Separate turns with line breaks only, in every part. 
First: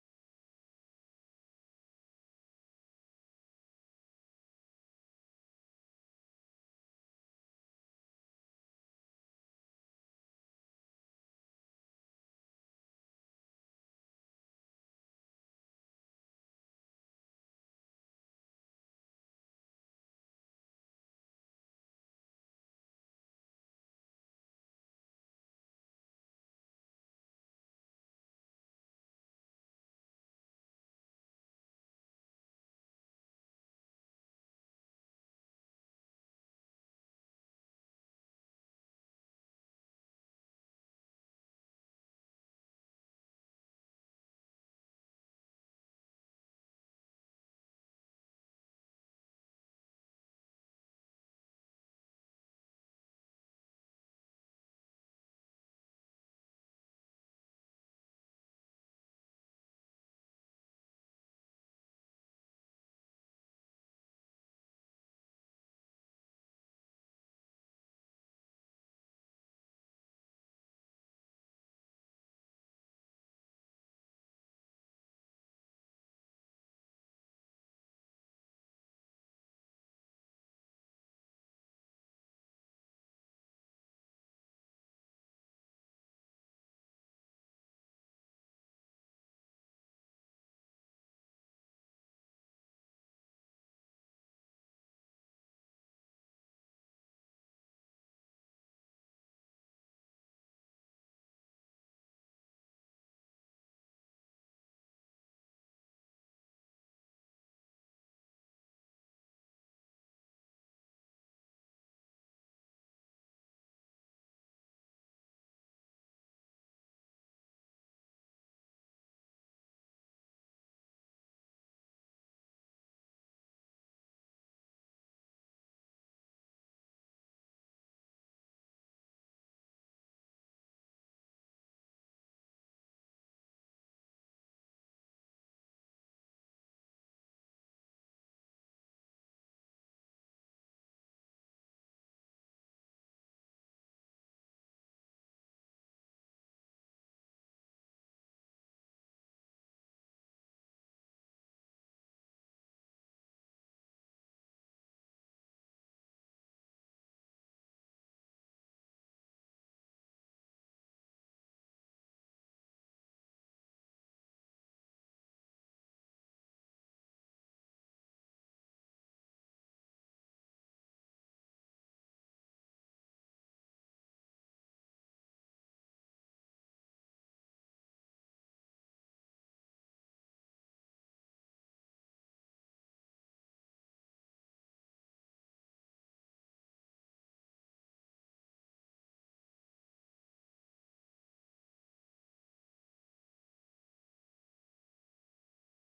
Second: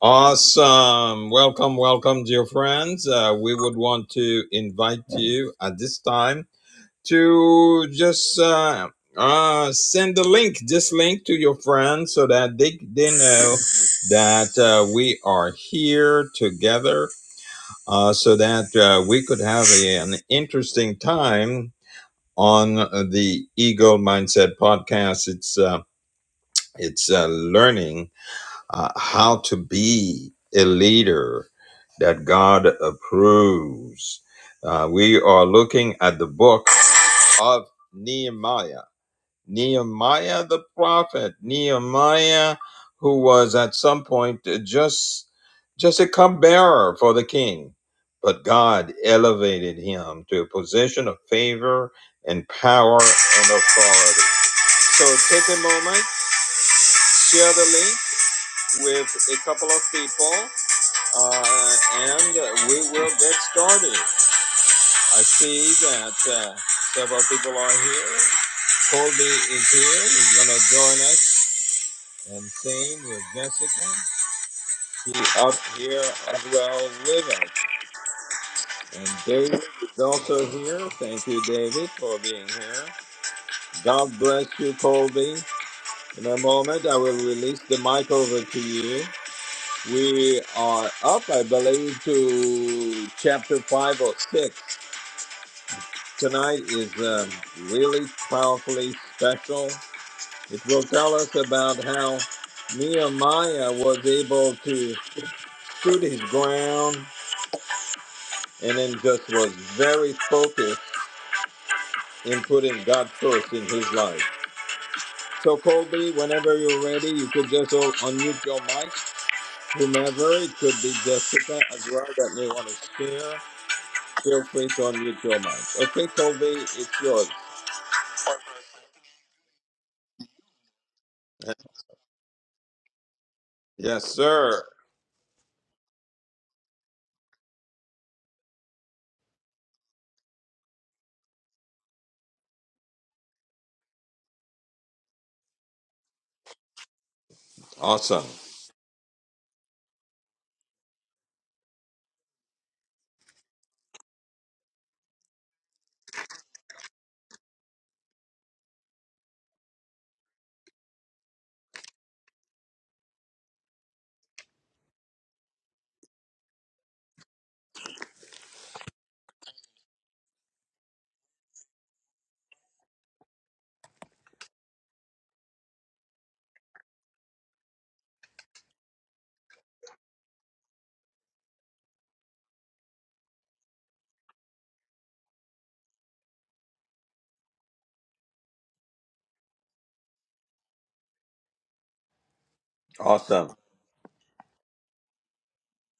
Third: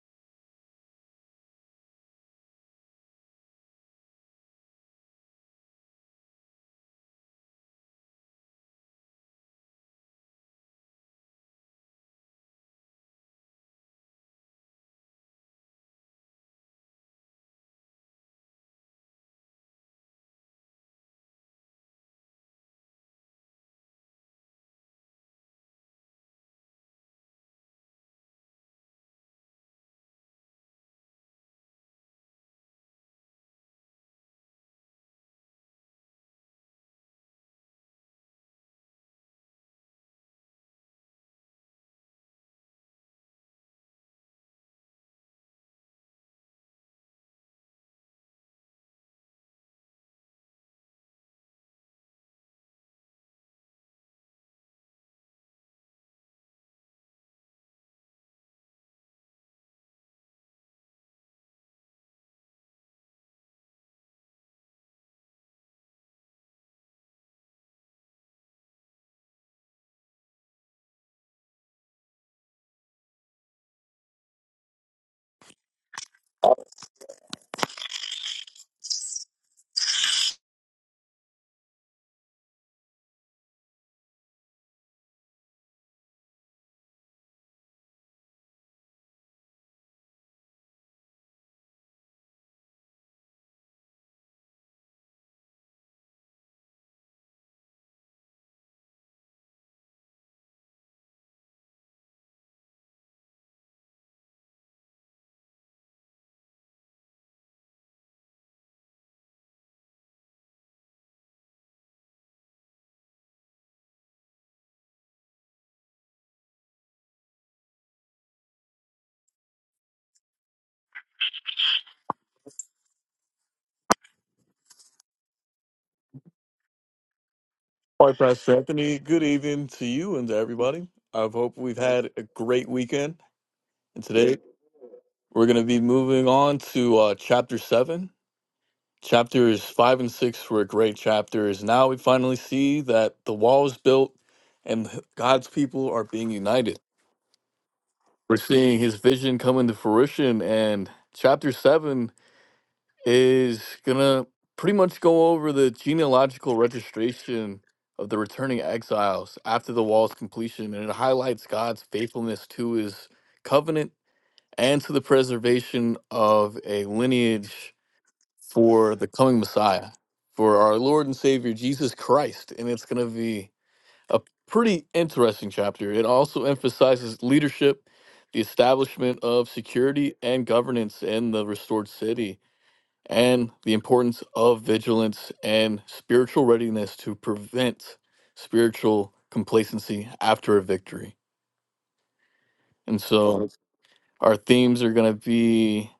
Awesome. Welcome, welcome, dear friends. Uh, we would want to invite you at this time to just uh, uh, send the link, this link to your friends so that they, they know that uh, we are here together uh, so that uh, we could have a- an interesting time on the Eagle Mindset podcast. It's uh, It's uh, learning uh, how to be a leader that God approves. Uh, we are looking at the book of Nehemiah. Nehemiah the prophet, Nehemiah, who was at some point uh, just just a cupbearer for the king, but God elevated him to a position of favor and power and authority. So take a moment, share the link with a couple of people uh, and we will get started. I see that uh, several people are here. Colby is here. He's going to join us and sing with Jessica. She's up here as well with us. And David is also here. Thank you, David, for being here. God bless you, Colby. In a moment, I will release the mic over to you. We are up, I believe, to chapter five or six. Tonight is um, really powerfully special. It will tell us about how Nehemiah was able to stood his ground and then just was very focused in putting God first in his life. So, Colby, whenever you're ready, you could just o- unmute your mic. Whomever, it could be Jessica as well that may want to share. Feel free to unmute your mic. Okay, Toby, it's yours.
All right, Pastor Anthony, good evening to you and to everybody. I hope we've had a great weekend.
Yes,
And today
sir.
we're going to be moving on to uh, chapter seven. Chapters five and six were great chapters. Now we finally see that the wall is built and God's people are being united.
Awesome.
We're seeing his vision come into fruition. And chapter seven is gonna pretty much go over the genealogical registration of the returning exiles after the wall's completion, and it highlights God's faithfulness to his covenant and to the preservation of a lineage for the coming Messiah, for our Lord and Savior Jesus Christ. And it's gonna be a pretty interesting chapter. It also emphasizes leadership, the establishment of security and governance in the restored city and the importance of vigilance and spiritual readiness to prevent spiritual complacency after a victory. And so
Awesome.
Right. our themes are going to be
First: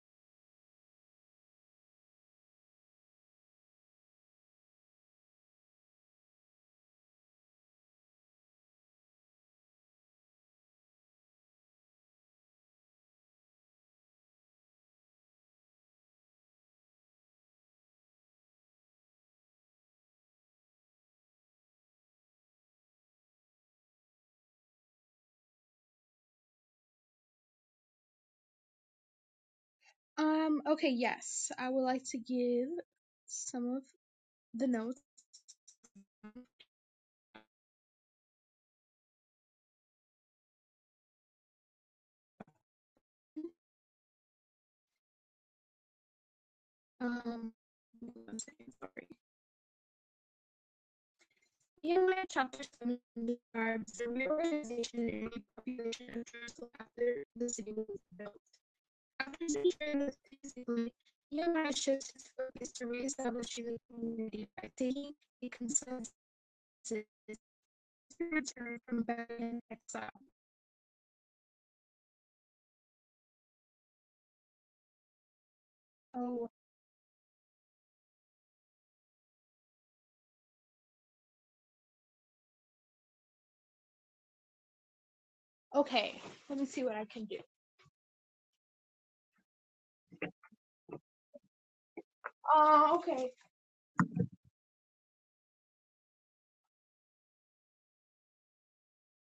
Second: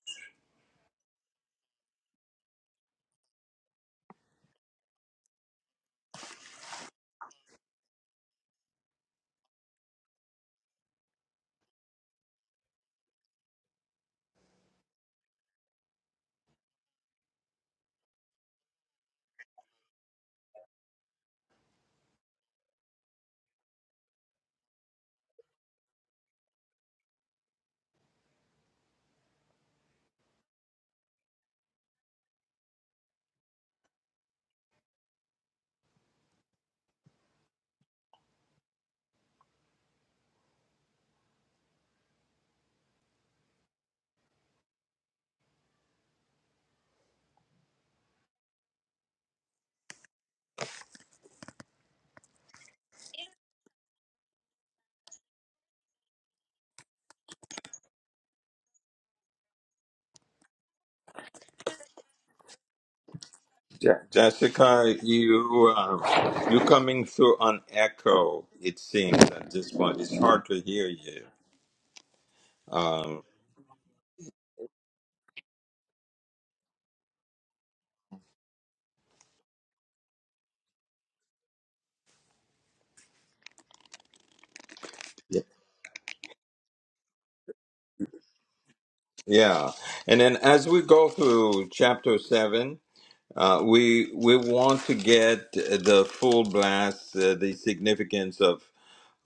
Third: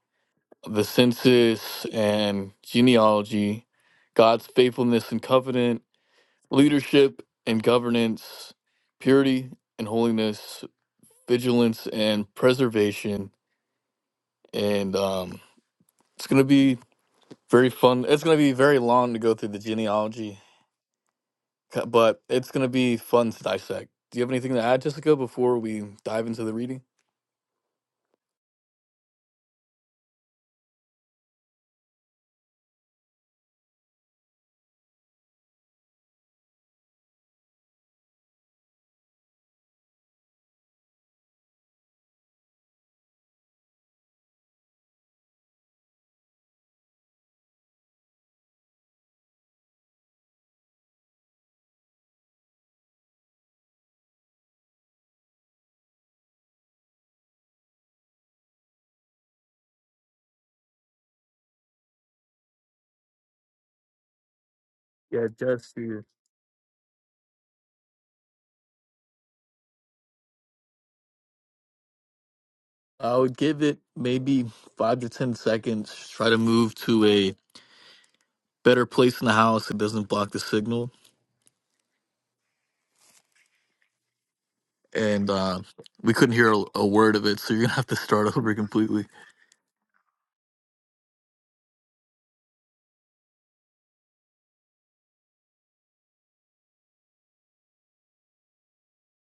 the census and genealogy, God's faithfulness and covenant, leadership and governance, purity and holiness, vigilance and preservation. And um, it's going to be very fun. It's going to be very long to go through the genealogy c- but it's going to be fun to dissect. Do you have anything to add, Jessica, before we dive into the reading?
Um, okay, yes. I would like to give some of the notes. Um, one second, sorry. In my chapter 7 describes the reorganization and repopulation of Jerusalem after the city was built. After securing this peaceably, Nehemiah shifts his focus to reestablishing the
Je-
community by
Jessica,
taking
Yeah,
a
you
just the-
consensus
uh, you coming
to
through on echo,
return
it
from
seems, at
Babylon
this point.
exile.
It's hard to hear you.
I
Um,
would give it maybe five to 10 seconds. Try to
Oh,
move to a better place in the house that doesn't block the signal. And uh, we
okay.
couldn't hear
Let
a,
me see
a
what I
word of
can do.
it, so you're going to have to start over completely.
yeah. And then as we go through chapter seven,
Uh, okay.
uh, we we want to get the full blast, uh, the significance of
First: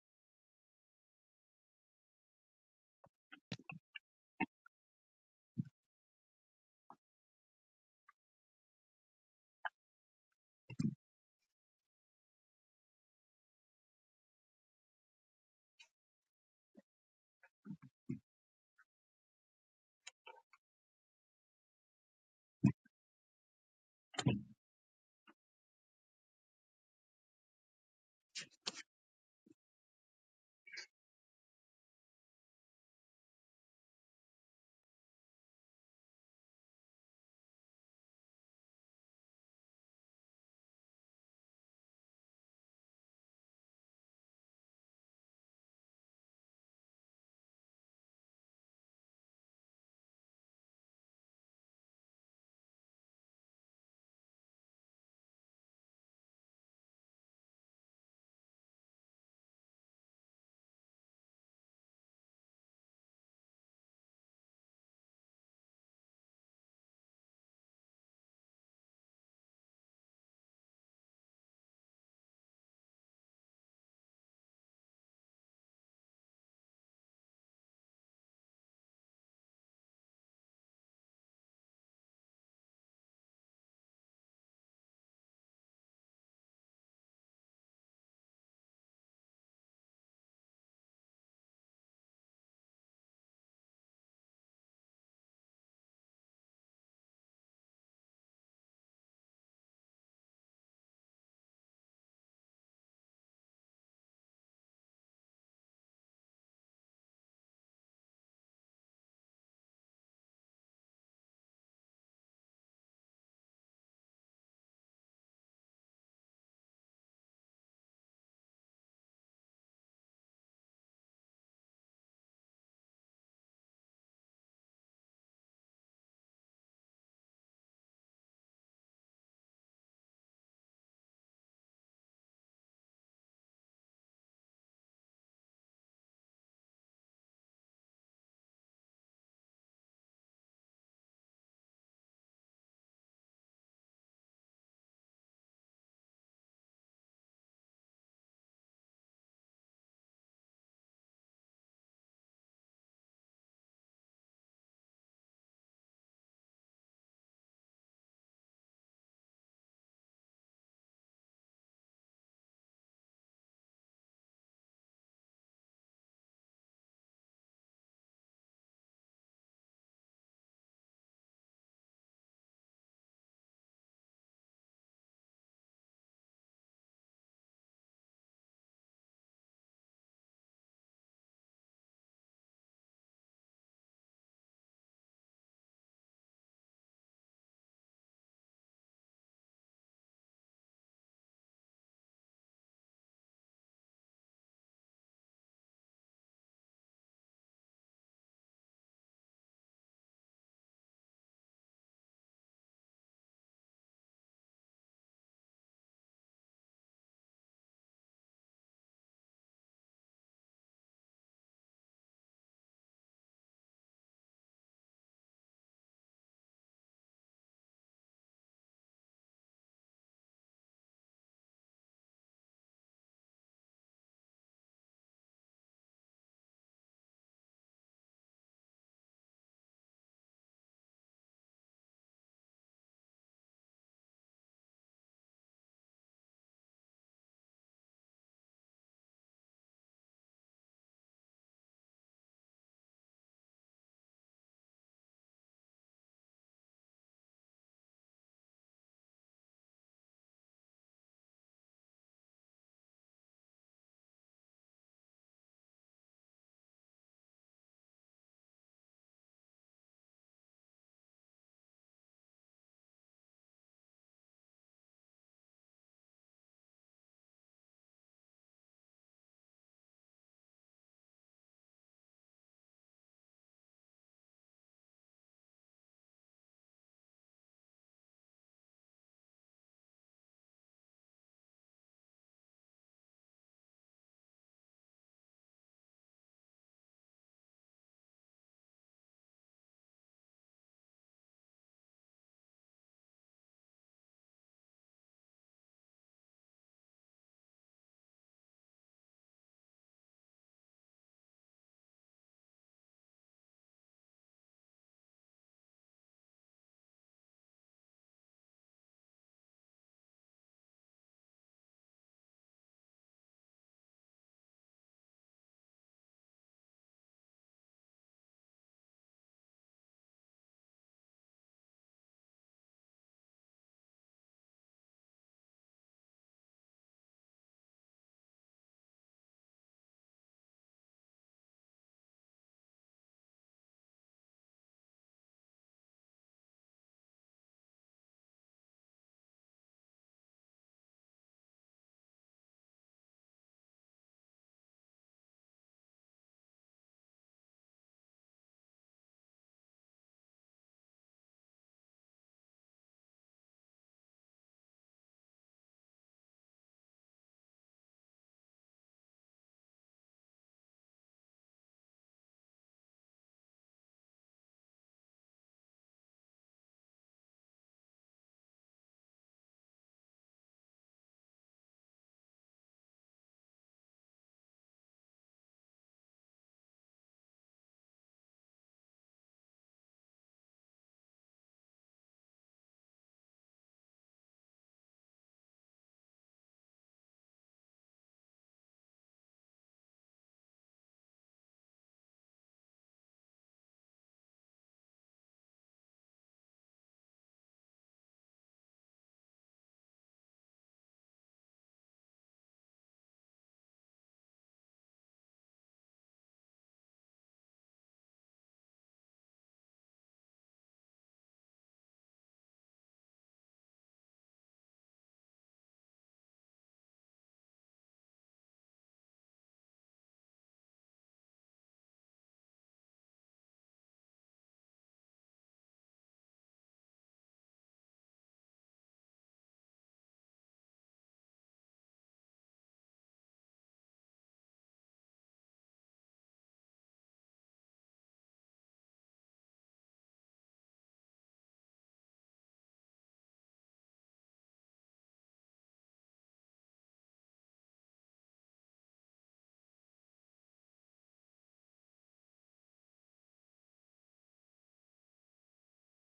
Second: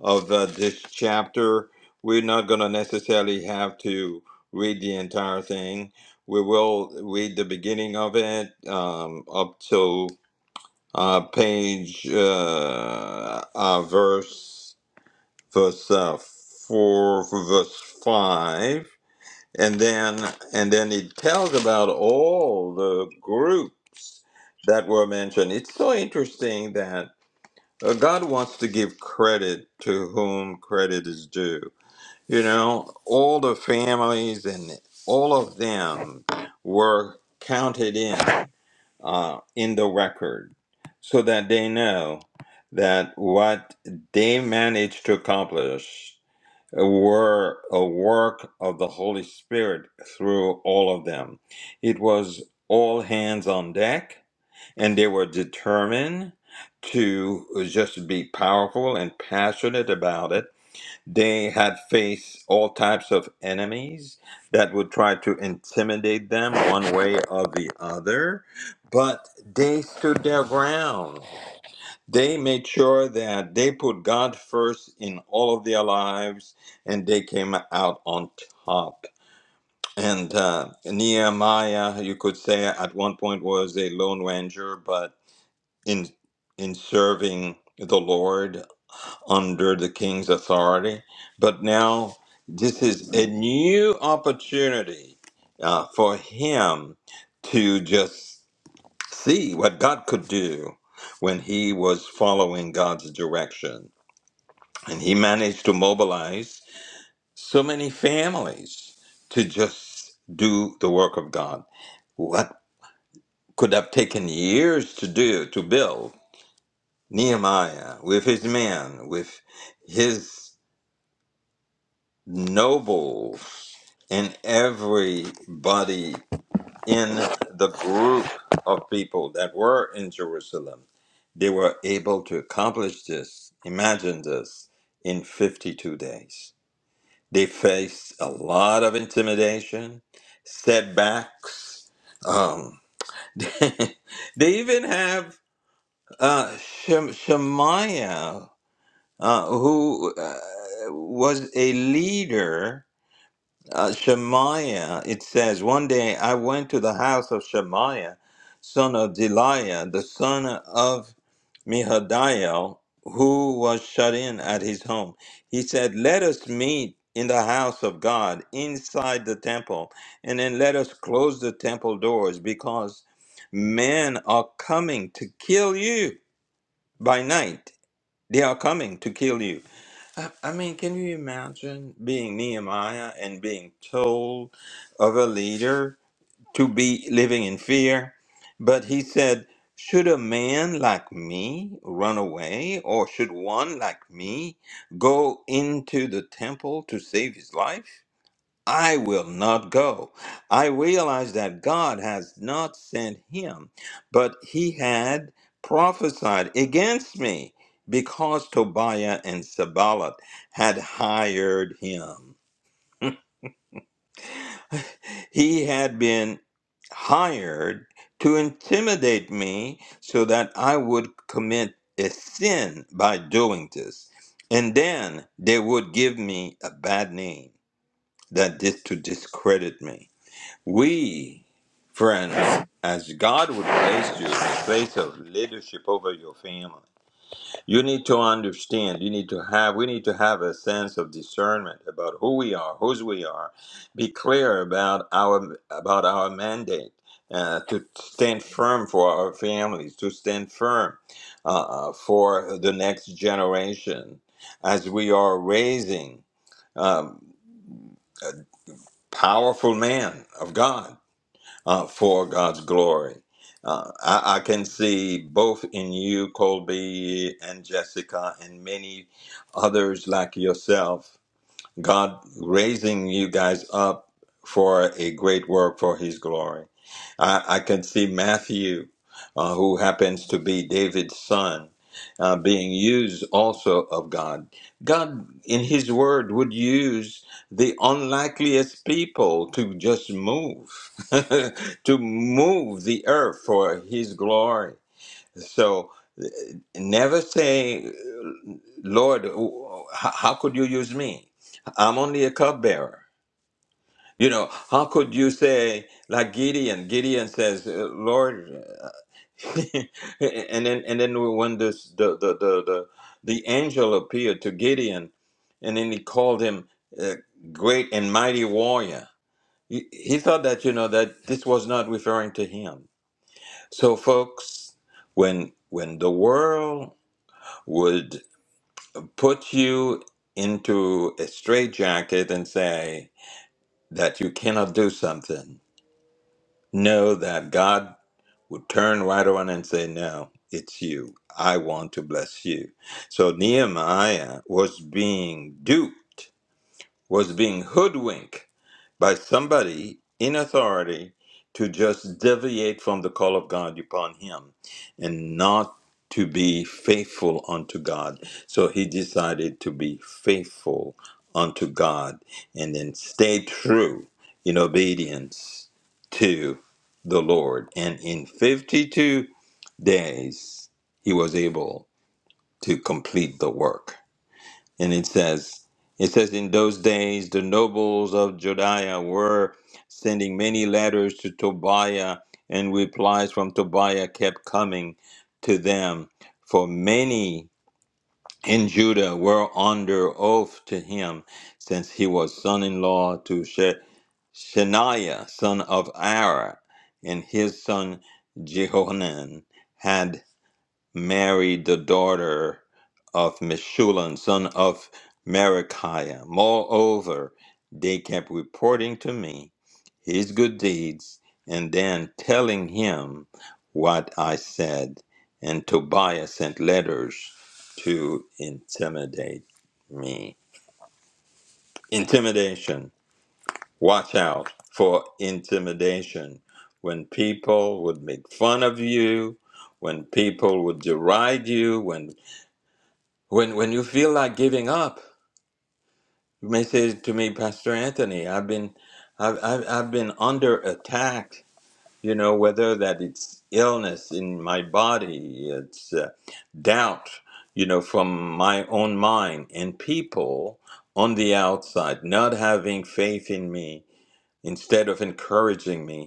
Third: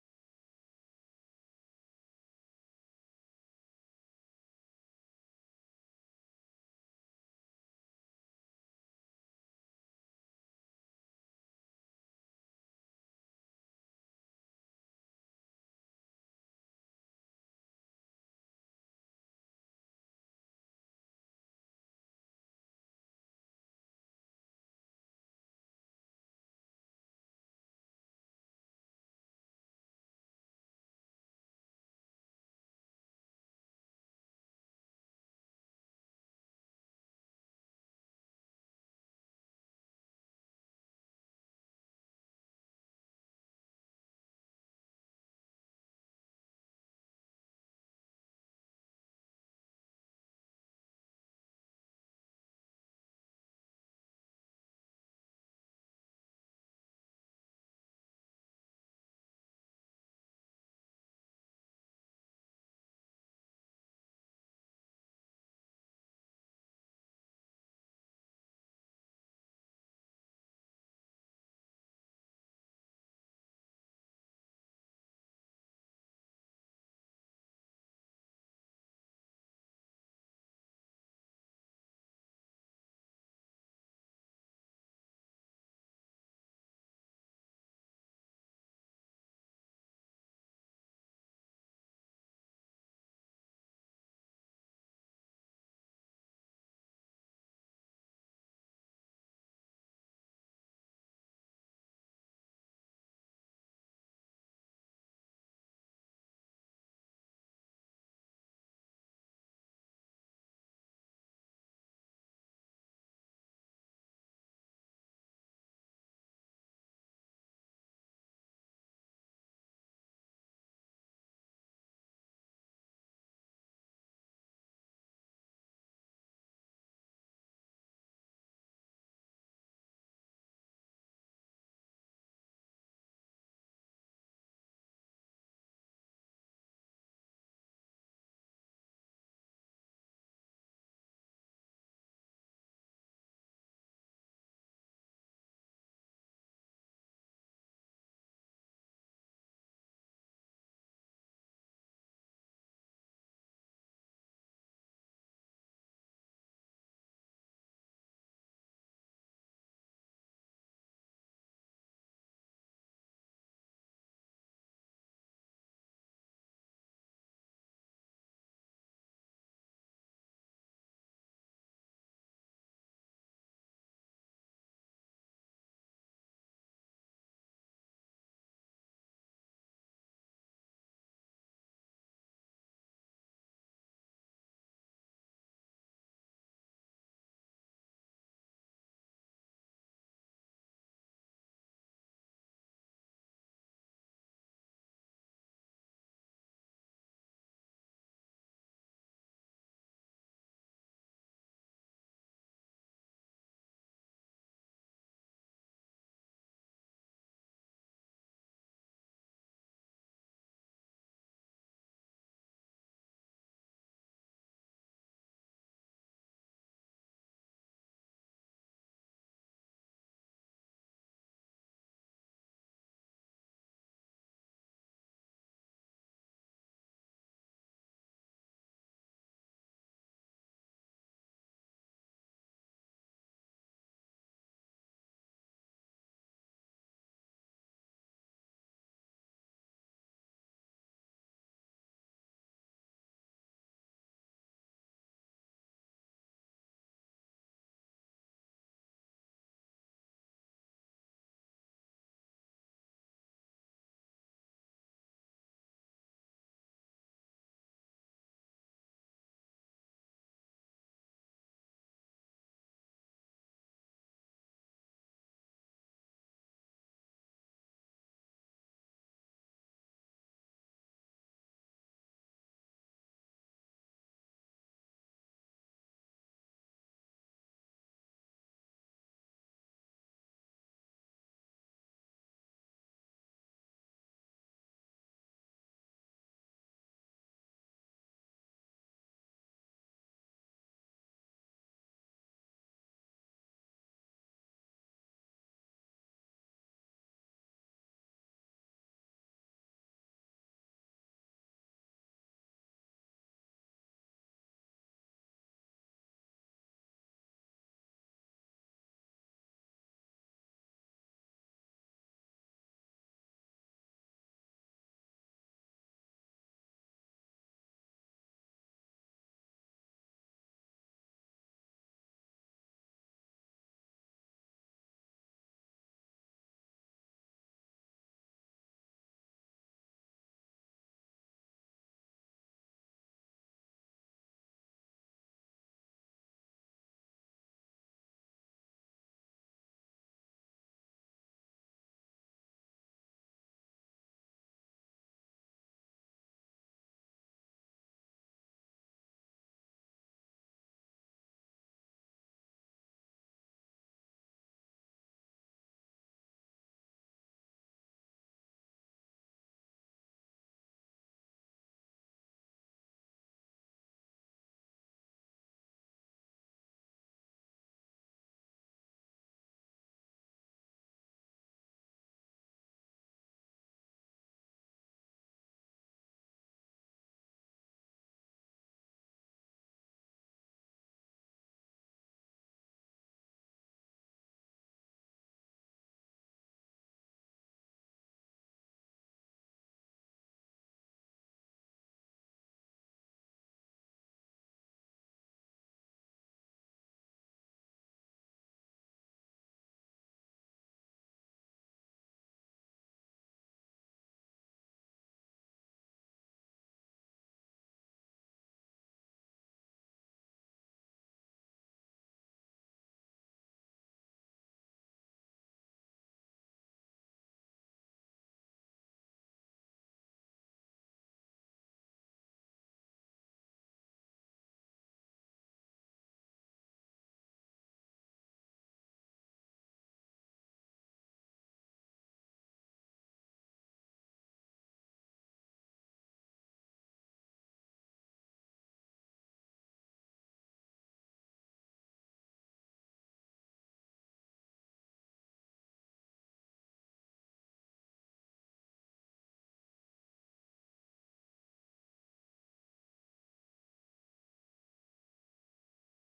of uh, this chapter. We're not going to necessarily have to read the entire thing. We will read the beginning of it um, up to uh, page uh, uh, verse verse uh, four, verse five, and then and then it tells about all the groups that were mentioned. It's so interesting that uh, God wants to give credit to whom credit is due. You know, all the families and all of them were counted in uh, in the record so that they know that what they managed to accomplish were a work of the Holy Spirit through all of them. It was all hands on deck and they were determined to just be powerful and passionate about it. They had faced all types of enemies that would try to intimidate them one way or the other, but they stood their ground. They made sure that they put God first in all of their lives and they came out on top. And uh, Nehemiah, you could say, at one point was a lone ranger, but in in serving the Lord under the king's authority, but now this is a new opportunity uh, for him to just see what God could do when he was following God's direction, and he managed to mobilize so many families to just do the work of God. What could have taken years to do to build Nehemiah with his men, with his nobles, and everybody in the group of people that were in Jerusalem. They were able to accomplish this, imagine this, in 52 days. They faced a lot of intimidation, setbacks. Um, they even have uh, Shem- Shemaiah uh, who uh, was a leader, uh, Shemaiah. It says, One day I went to the house of Shemaiah, son of Deliah, the son of Mehadiel, who was shut in at his home. He said, Let us meet in the house of God, inside the temple, and then let us close the temple doors because men are coming to kill you by night they are coming to kill you. I, I mean, can you imagine being Nehemiah and being told of a leader to be living in fear? But he said, Should a man like me run away, or should one like me go into the temple to save his life? I will not go. I realized that God has not sent him, but he had prophesied against me because Tobiah and Sabalat had hired him. He had been hired to intimidate me so that I would commit a sin by doing this. And then they would give me a bad name that did to discredit me. We, friends, as God would place you in a place of leadership over your family, you need to understand, you need to have, we need to have a sense of discernment about who we are, whose we are, be clear about our, about our mandate. Uh, to stand firm for our families, to stand firm uh, uh, for the next generation as we are raising um, powerful men of God uh, for God's glory. Uh, I, I can see both in you, Colby and Jessica, and many others like yourself God raising you guys up for a great work for His glory. I, I can see Matthew, uh, who happens to be David's son, uh, being used also of God. God, in His Word, would use the unlikeliest people to just move, to move the earth for His glory. So, never say, Lord, how how could you use me? I'm only a cupbearer. You know, how could you say, like Gideon? Gideon says, uh, Lord, uh, and then and then when this the the the the, the angel appeared to Gideon, and then he called him uh, great and mighty warrior. He, he thought that you know that this was not referring to him. So, folks, when when the world would put you into a straitjacket and say that you cannot do something, know that God would turn right around and say, No, it's you. I want to bless you. So Nehemiah was being duped was being hoodwinked by somebody in authority to just deviate from the call of God upon him and not to be faithful unto God. So he decided to be faithful unto God and then stay true in obedience to the Lord. And in 52 days, he was able to complete the work. And it says, it says, in those days the nobles of Judea were sending many letters to Tobiah, and replies from Tobiah kept coming to them. For many in Judah were under oath to him, since he was son in law to She- Shemaiah, son of Ara, and his son Jehohanan had married the daughter of Meshulam, son of Merachiah. Moreover, they kept reporting to me his good deeds and then telling him what I said. And Tobiah sent letters to intimidate me. Intimidation. Watch out for intimidation. When people would make fun of you, when people would deride you, when When when you feel like giving up, you may say to me, Pastor Anthony, I've been I've, I've, I've been under attack, you know, whether that it's illness in my body, it's uh, doubt, you know, from my own mind and people on the outside not having faith in me instead of encouraging me.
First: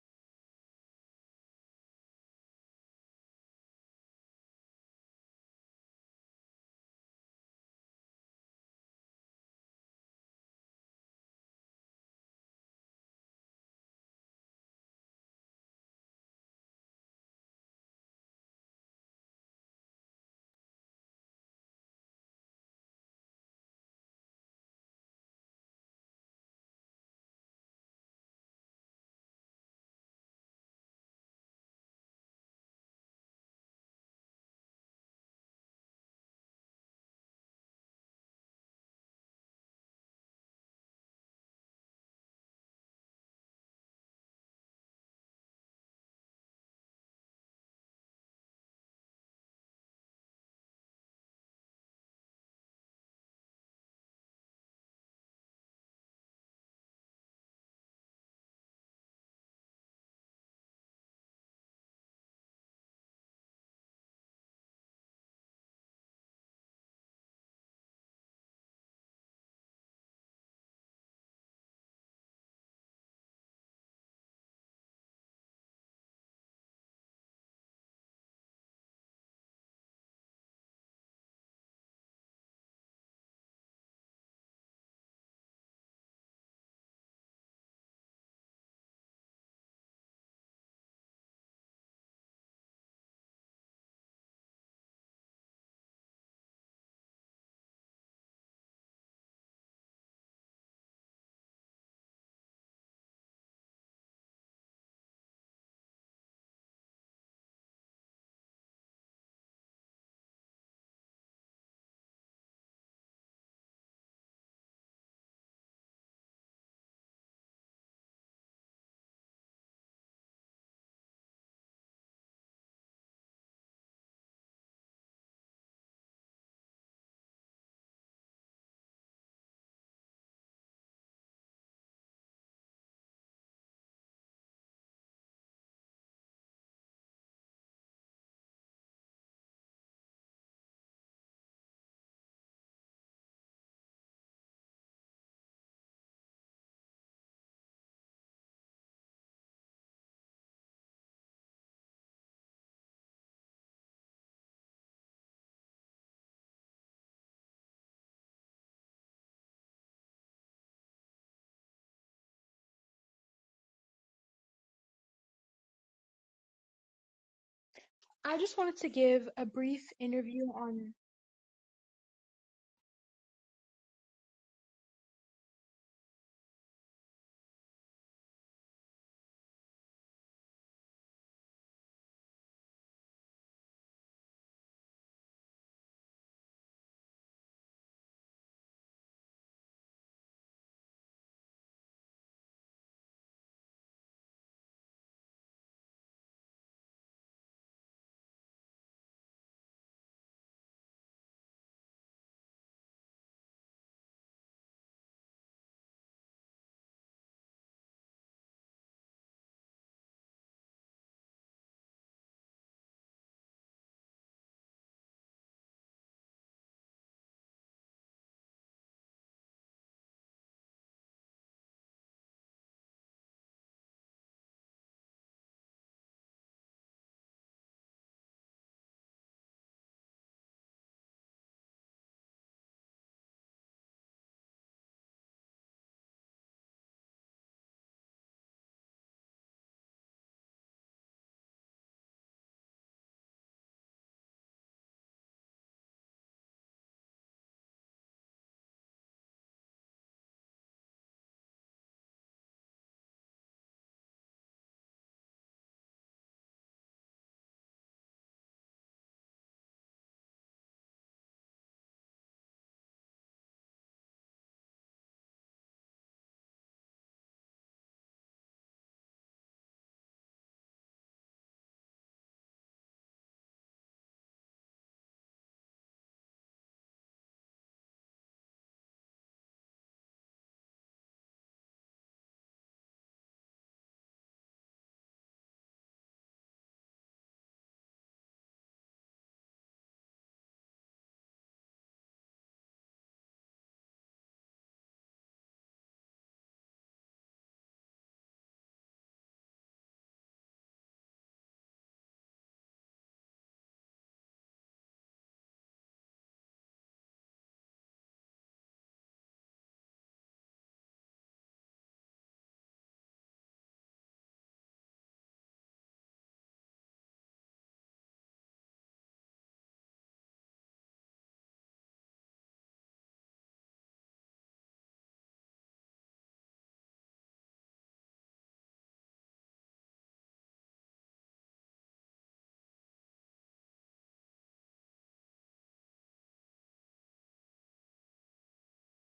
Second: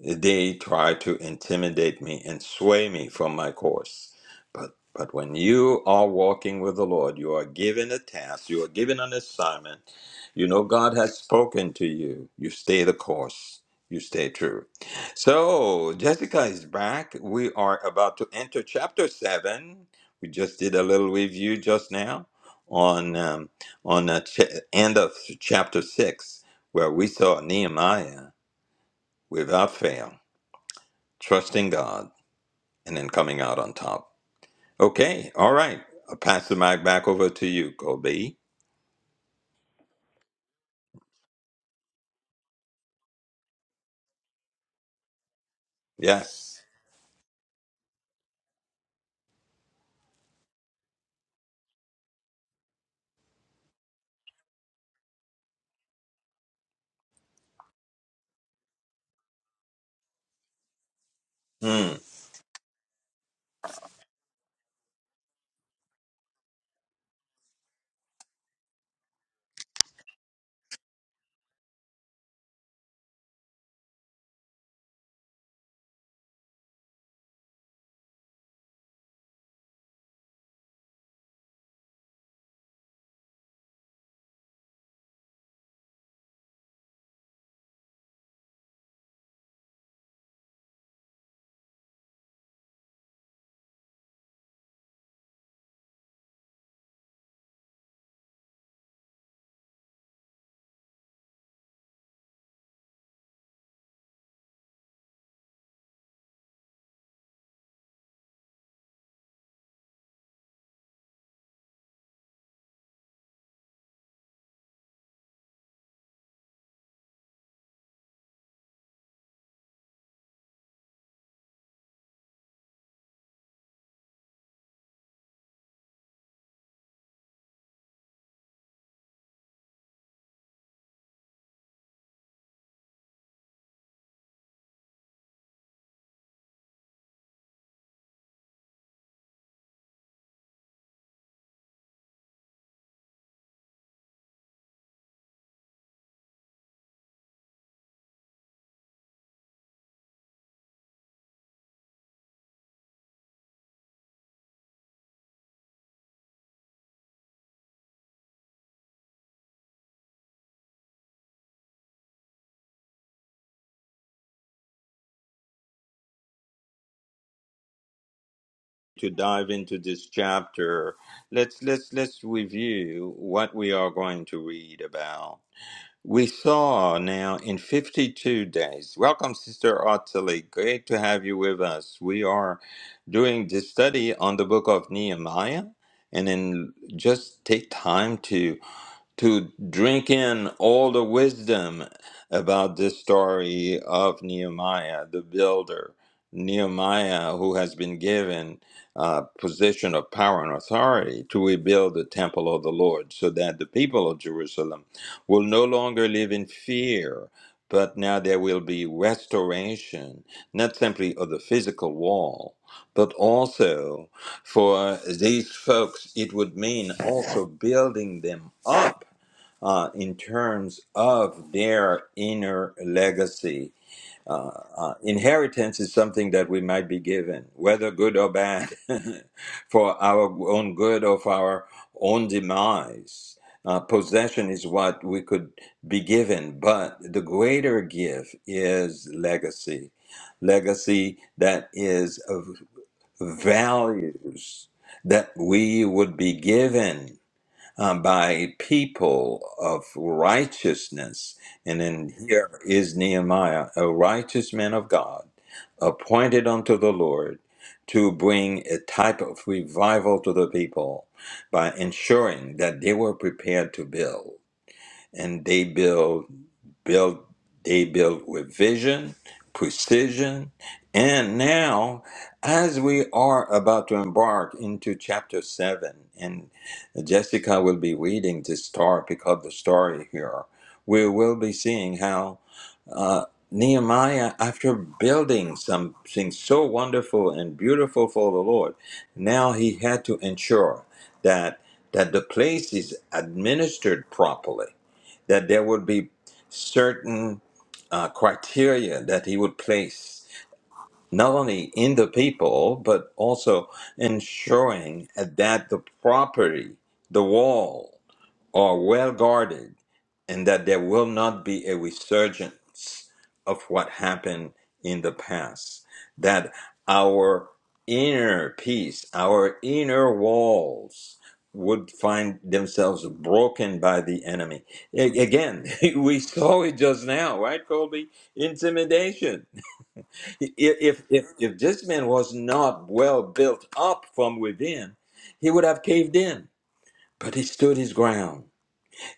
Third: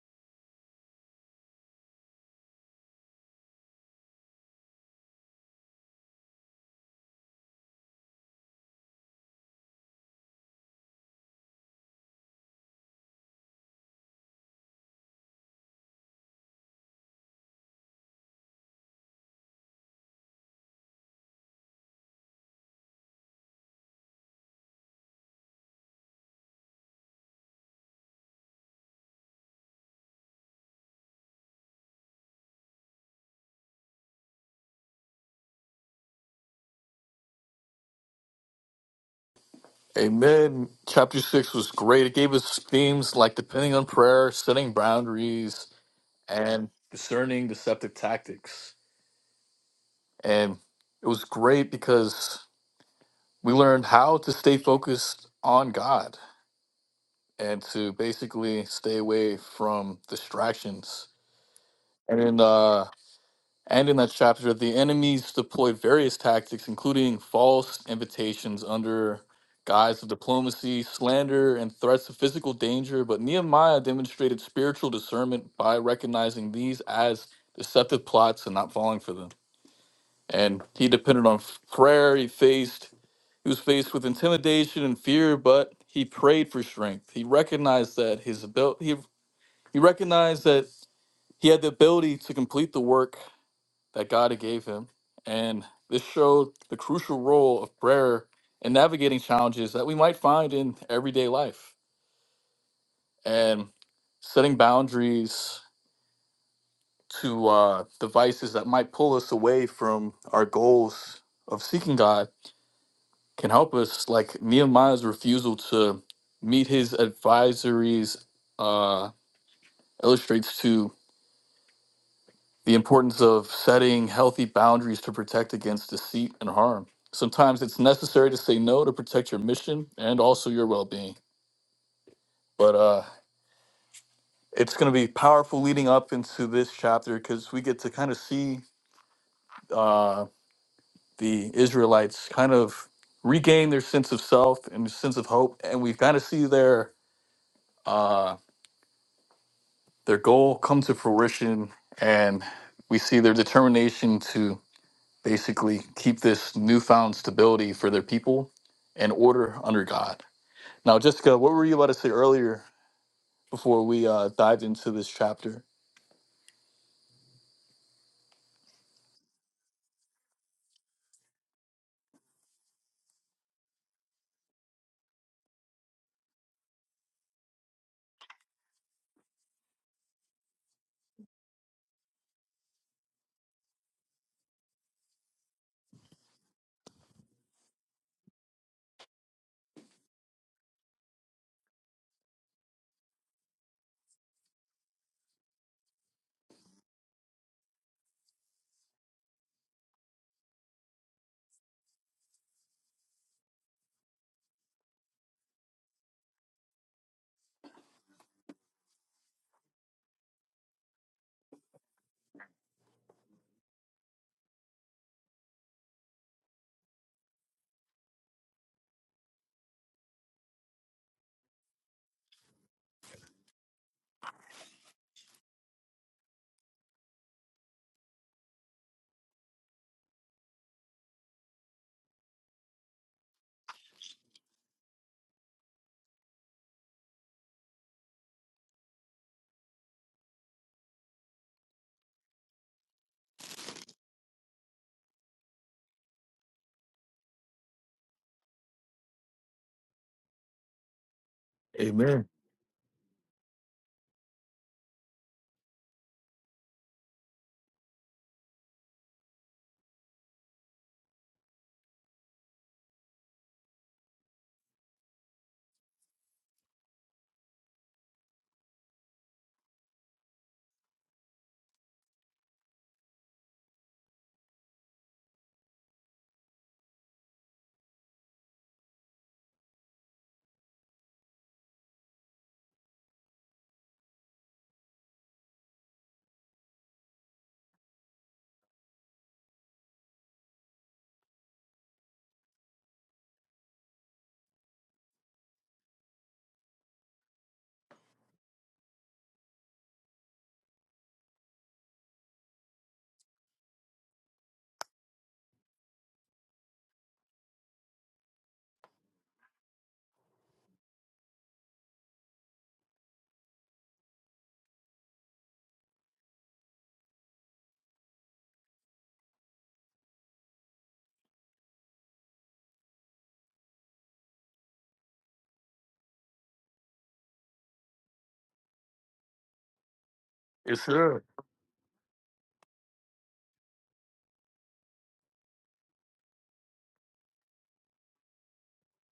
They try to intimidate me and sway me from my course. But but when you are walking with the Lord, you are given a task, you are given an assignment. You know God has spoken to you. You stay the course. You stay true. So Jessica is back. We are about to enter chapter seven. We just did a little review just now on um, on the ch- end of chapter six, where we saw Nehemiah without fail trusting God, and then coming out on top. Okay, all right. I'll pass the mic back over to you, Kobe.
Amen. Chapter six was great. It gave us themes like depending on prayer, setting boundaries,
Yes.
and discerning deceptive tactics. And it was great because we learned how to stay focused on God and to basically stay away from distractions.
Hmm.
And in uh, and in that chapter, the enemies deployed various tactics, including false invitations under guise of diplomacy, slander, and threats of physical danger. But Nehemiah demonstrated spiritual discernment by recognizing these as deceptive plots and not falling for them. and he depended on prayer. He faced he was faced with intimidation and fear, but he prayed for strength. He recognized that his ability he, he recognized that he had the ability to complete the work that God gave him, and this showed the crucial role of prayer in navigating challenges that we might find in everyday life and setting boundaries to uh, devices that might pull us away from our goals of seeking God can help us. Like Nehemiah's refusal to meet his advisories uh, illustrates to the importance of setting healthy boundaries to protect against deceit and harm. Sometimes it's necessary to say no to protect your mission and also your well being. But uh, it's going to be powerful leading up into this chapter because we get to kind of see uh, the Israelites kind of regain their sense of self and sense of hope. And we kind of see their. Uh, their goal come to fruition and we see their determination to basically keep this newfound stability for their people and order under God. Now, Jessica, what were you about to say earlier before we uh, dived into this chapter?
I just wanted to
To
give a
dive into
brief
this
interview on
chapter, let's let's let's review what we are going to read about. We saw now in 52 days. Welcome, Sister Ottilie. Great to have you with us. We are doing this study on the book of Nehemiah, and then just take time to to drink in all the wisdom about this story of Nehemiah, the builder, Nehemiah, who has been given a position of power and authority to rebuild the temple of the Lord so that the people of Jerusalem will no longer live in fear. But now there will be restoration, not simply of the physical wall, but also for these folks, it would mean also building them up uh, in terms of their inner legacy. Uh, inheritance is something that we might be given, whether good or bad, for our own good or for our own demise. Uh, possession is what we could be given, but the greater gift is legacy. Legacy that is of values that we would be given um, by people of righteousness. And then
Amen.
here is Nehemiah, a righteous man of God, appointed unto the Lord to bring a type of revival to the people by ensuring that they were prepared to build. And they build built they built with vision precision and now as we are about to embark into chapter 7 and jessica will be reading this story pick up the story here we will be seeing how uh, nehemiah after building something so wonderful and beautiful for the lord now he had to ensure that that the place is administered properly that there would be certain uh, criteria that he would place not only in the people but also ensuring that the property the wall are well guarded and that there will not be a resurgence of what happened in the past. That our inner peace, our inner walls would find themselves broken by the enemy. A- Again, we saw it just now, right, Colby? Intimidation. I-
Yes,
If,
sir.
if, if this man was not well built up from within, he would have caved in, but he stood his ground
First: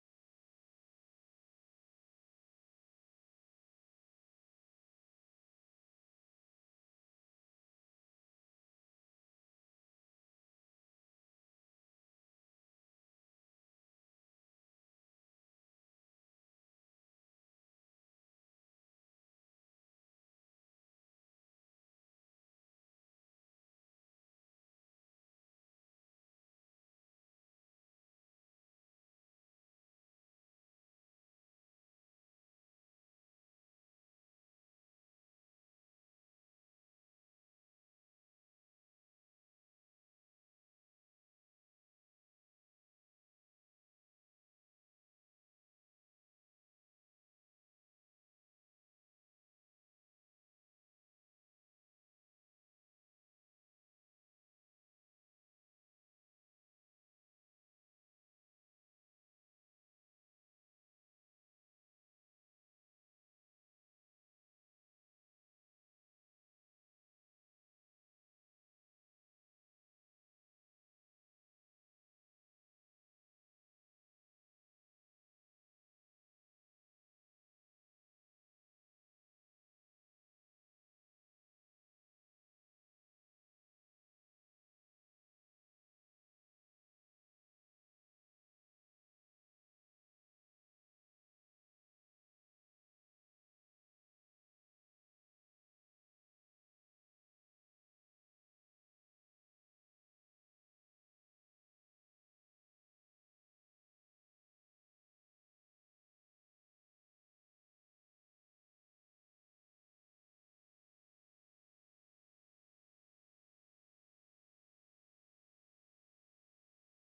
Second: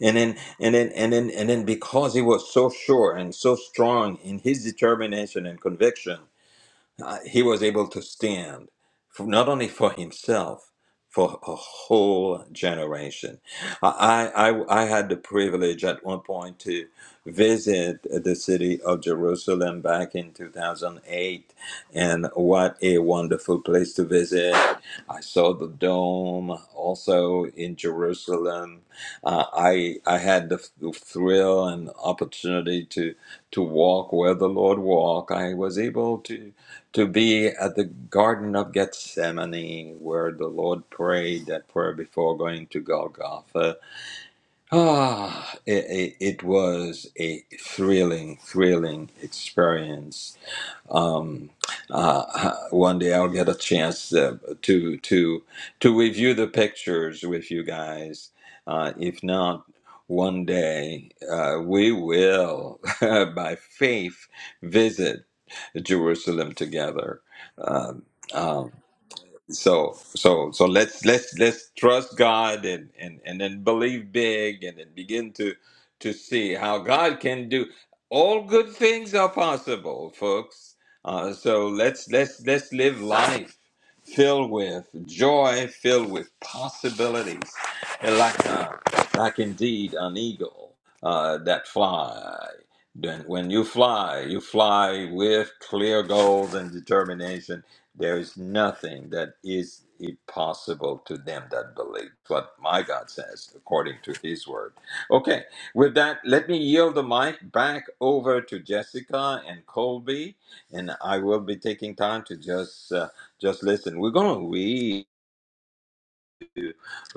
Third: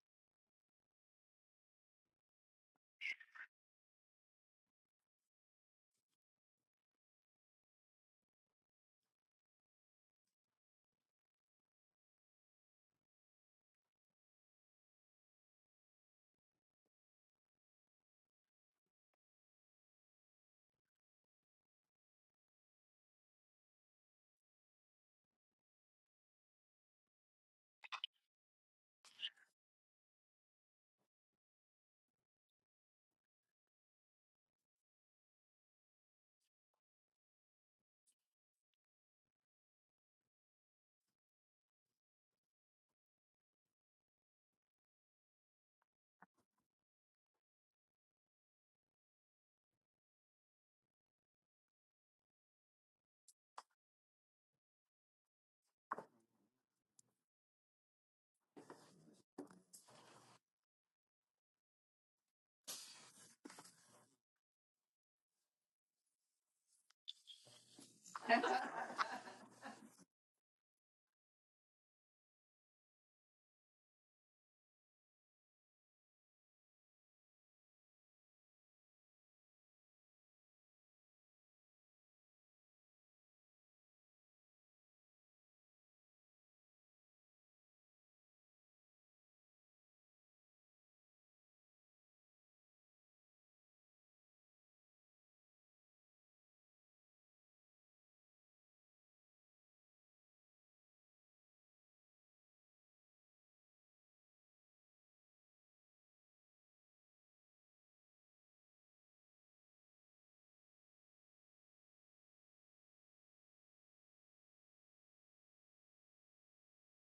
and then and then and then and then because he was so sure and so strong in his determination and conviction uh, he was able to stand for, not only for himself for a whole generation I, I i had the privilege at one point to visit the city of jerusalem back in 2008 and what a wonderful place to visit i saw the dome also in jerusalem uh, i i had the, the thrill and opportunity to to walk where the lord walked i was able to to be at the Garden of Gethsemane where the Lord prayed that prayer before going to Golgotha. Ah, it, it, it was a thrilling, thrilling experience um, uh, one day I'll get a chance uh, to to to review the pictures with you guys. Uh, if not, one day uh, we will, by faith, visit Jerusalem together. Um, um, so so so let's let's let's trust god and and and then believe big and then begin to to see how god can do all good things are possible folks uh, so let's let's let's live life filled with joy filled with possibilities and like uh, like indeed an eagle uh, that fly then when you fly you fly with clear goals and determination there is nothing that is impossible to them that believe what my God says according to his word. Okay, with that, let me yield the mic back over to Jessica and Colby, and I will be taking time to just uh, just listen. We're going to read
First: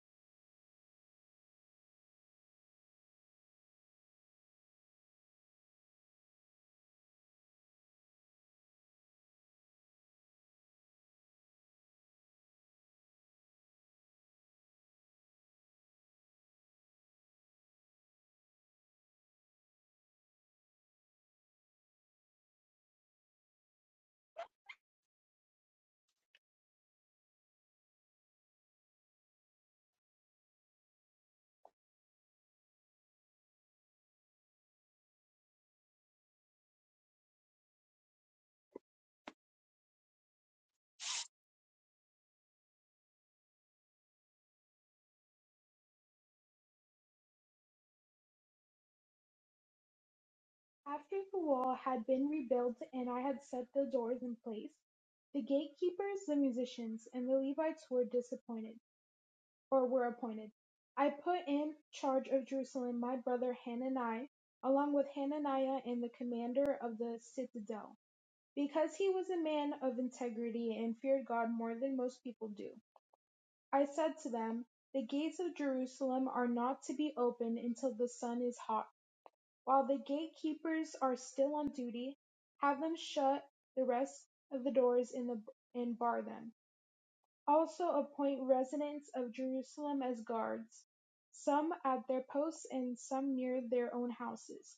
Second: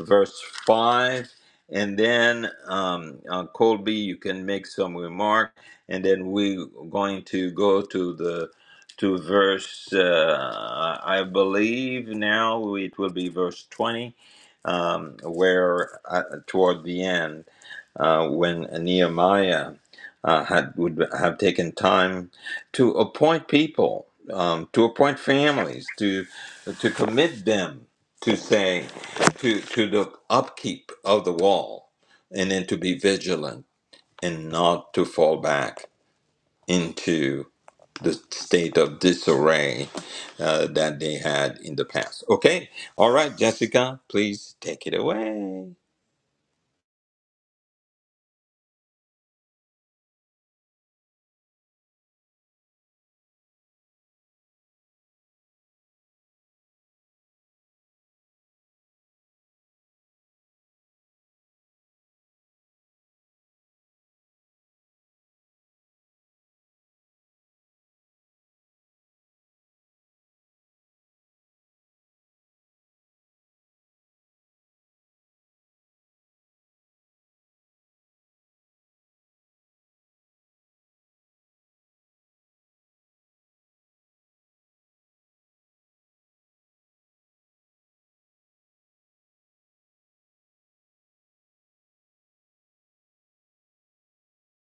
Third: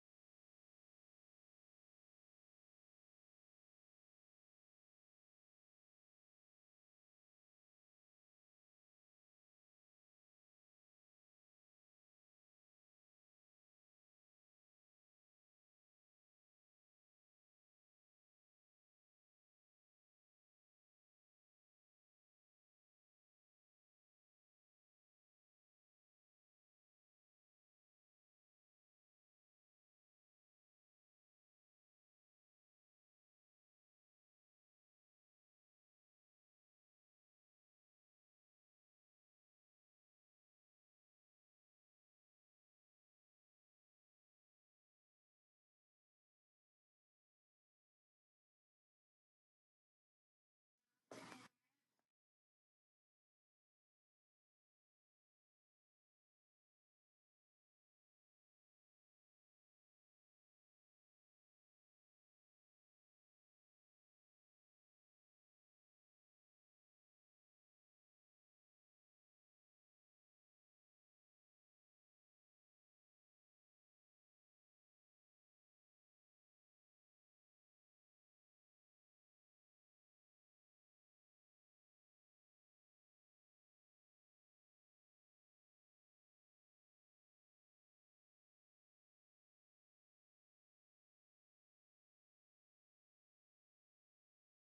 verse 5. And then, um, uh, Colby, you can make some remark. And then we're going to go to the to verse, uh, I believe now it will be verse 20, um, where uh, toward the end, uh, when Nehemiah uh, had would have taken time to appoint people, um, to appoint families, to to commit them to say to to the upkeep of the wall and then to be vigilant and not to fall back into the state of disarray uh, that they had in the past okay all right jessica please take it away
after the wall had been rebuilt and I had set the doors in place. The gatekeepers, the musicians, and the Levites were disappointed or were appointed. I put in charge of Jerusalem my brother Hanani, along with Hananiah and the commander of the citadel, because he was a man of integrity and feared God more than most people do. I said to them, The gates of Jerusalem are not to be opened until the sun is hot While the gatekeepers are still on duty, have them shut the rest of the doors in the, and bar them. Also appoint residents of Jerusalem as guards, some at their posts and some near their own houses.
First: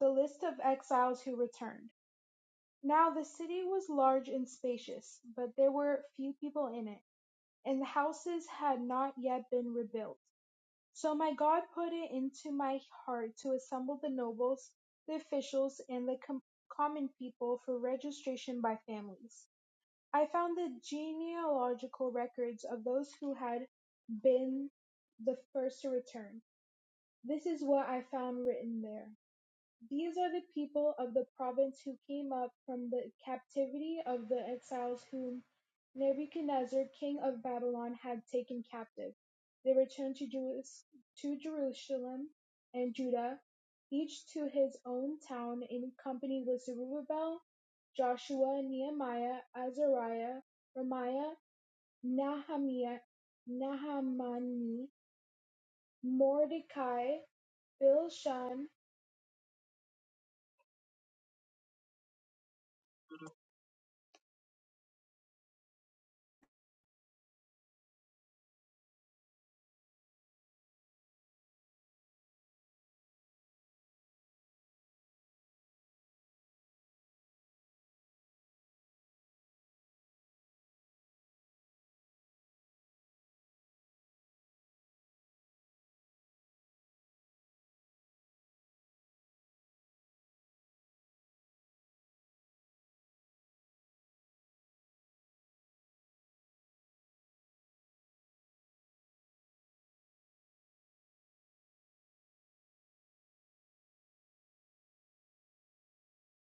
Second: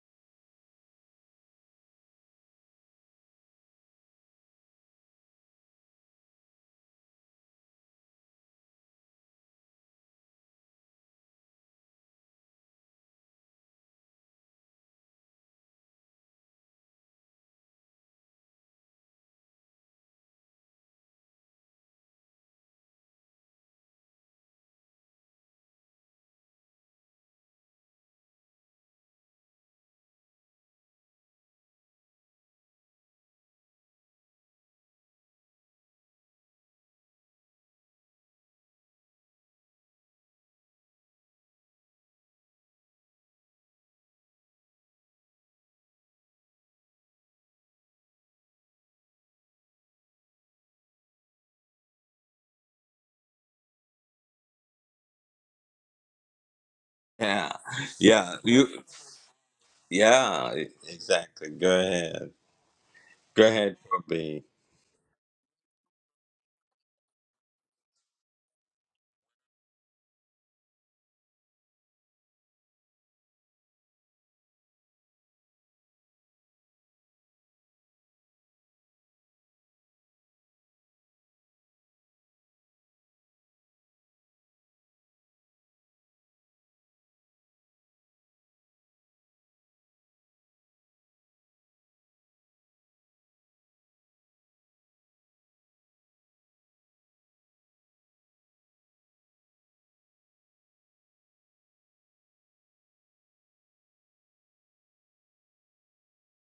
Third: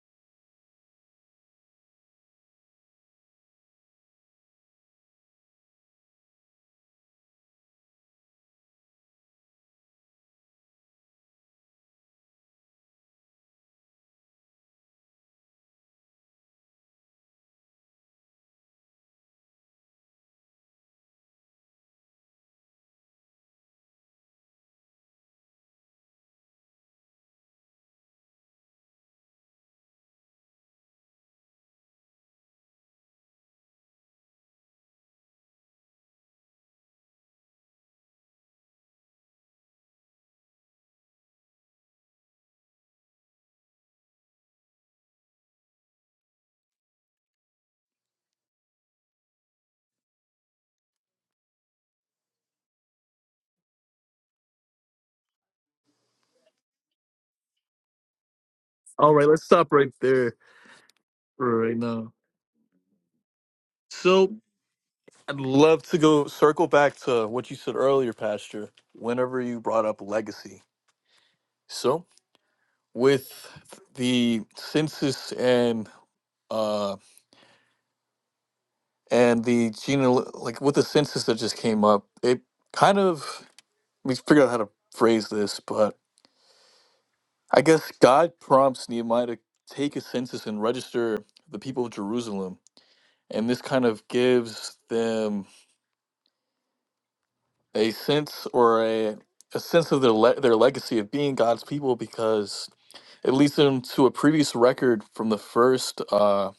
The list of exiles who returned. Now the city was large and spacious, but there were few people in it, and the houses had not yet been rebuilt. So my God put it into my heart to assemble the nobles, the officials, and the com- common people for registration by families. I found the genealogical records of those who had been the first to return. This is what I found written there. These are the people of the province who came up from the captivity of the exiles whom Nebuchadnezzar, king of Babylon, had taken captive. They returned to, Jerus- to Jerusalem and Judah, each to his own town, in company with Zerubbabel, Joshua, Nehemiah, Azariah, Ramiah, Nahamiah, Nahamani, Mordecai,
yeah yeah
Bilshan,
you
All right, let's stop right there
yeah e- exactly
for right
go
now.
ahead go ahead
So,
Ruby.
I'd love to go circle back to what you said earlier, Pastor, whenever you brought up legacy. So, with the census and uh, and the geneal like with the census that just came up, it kind of we me figure out how to phrase this, but I guess God prompts Nehemiah to take a census and register the people of Jerusalem, and this kind of gives them a sense or a a sense of their le- their legacy of being God's people because it leads them to a previous record from the first uh,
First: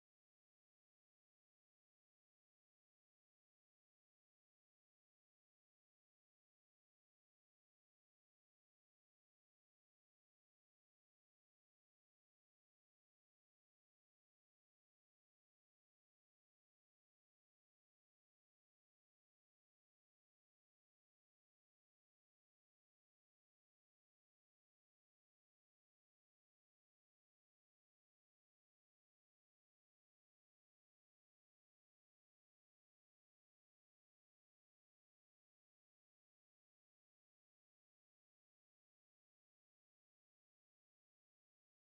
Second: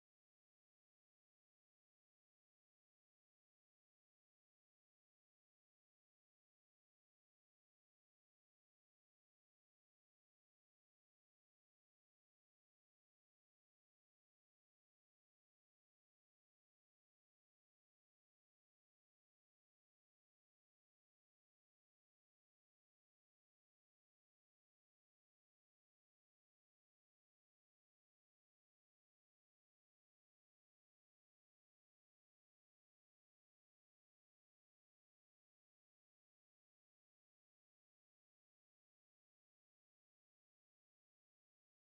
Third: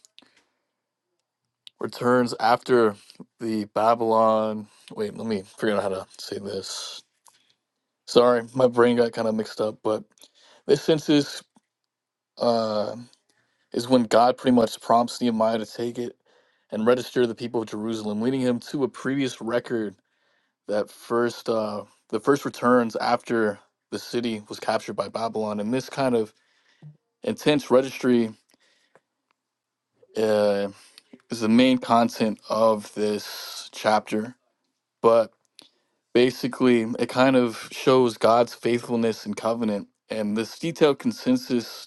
returns after the Babylon. Wait, let me figure out how to say this Sorry, my brain got kind of mixed up, but this census uh, is when God pretty much prompts Nehemiah to take it and register the people of Jerusalem, leading him to a previous record that first uh, the first returns after the city was captured by Babylon. And this kind of intense registry uh, is the main content of this chapter. But basically, it kind of shows God's faithfulness and covenant. And this detailed consensus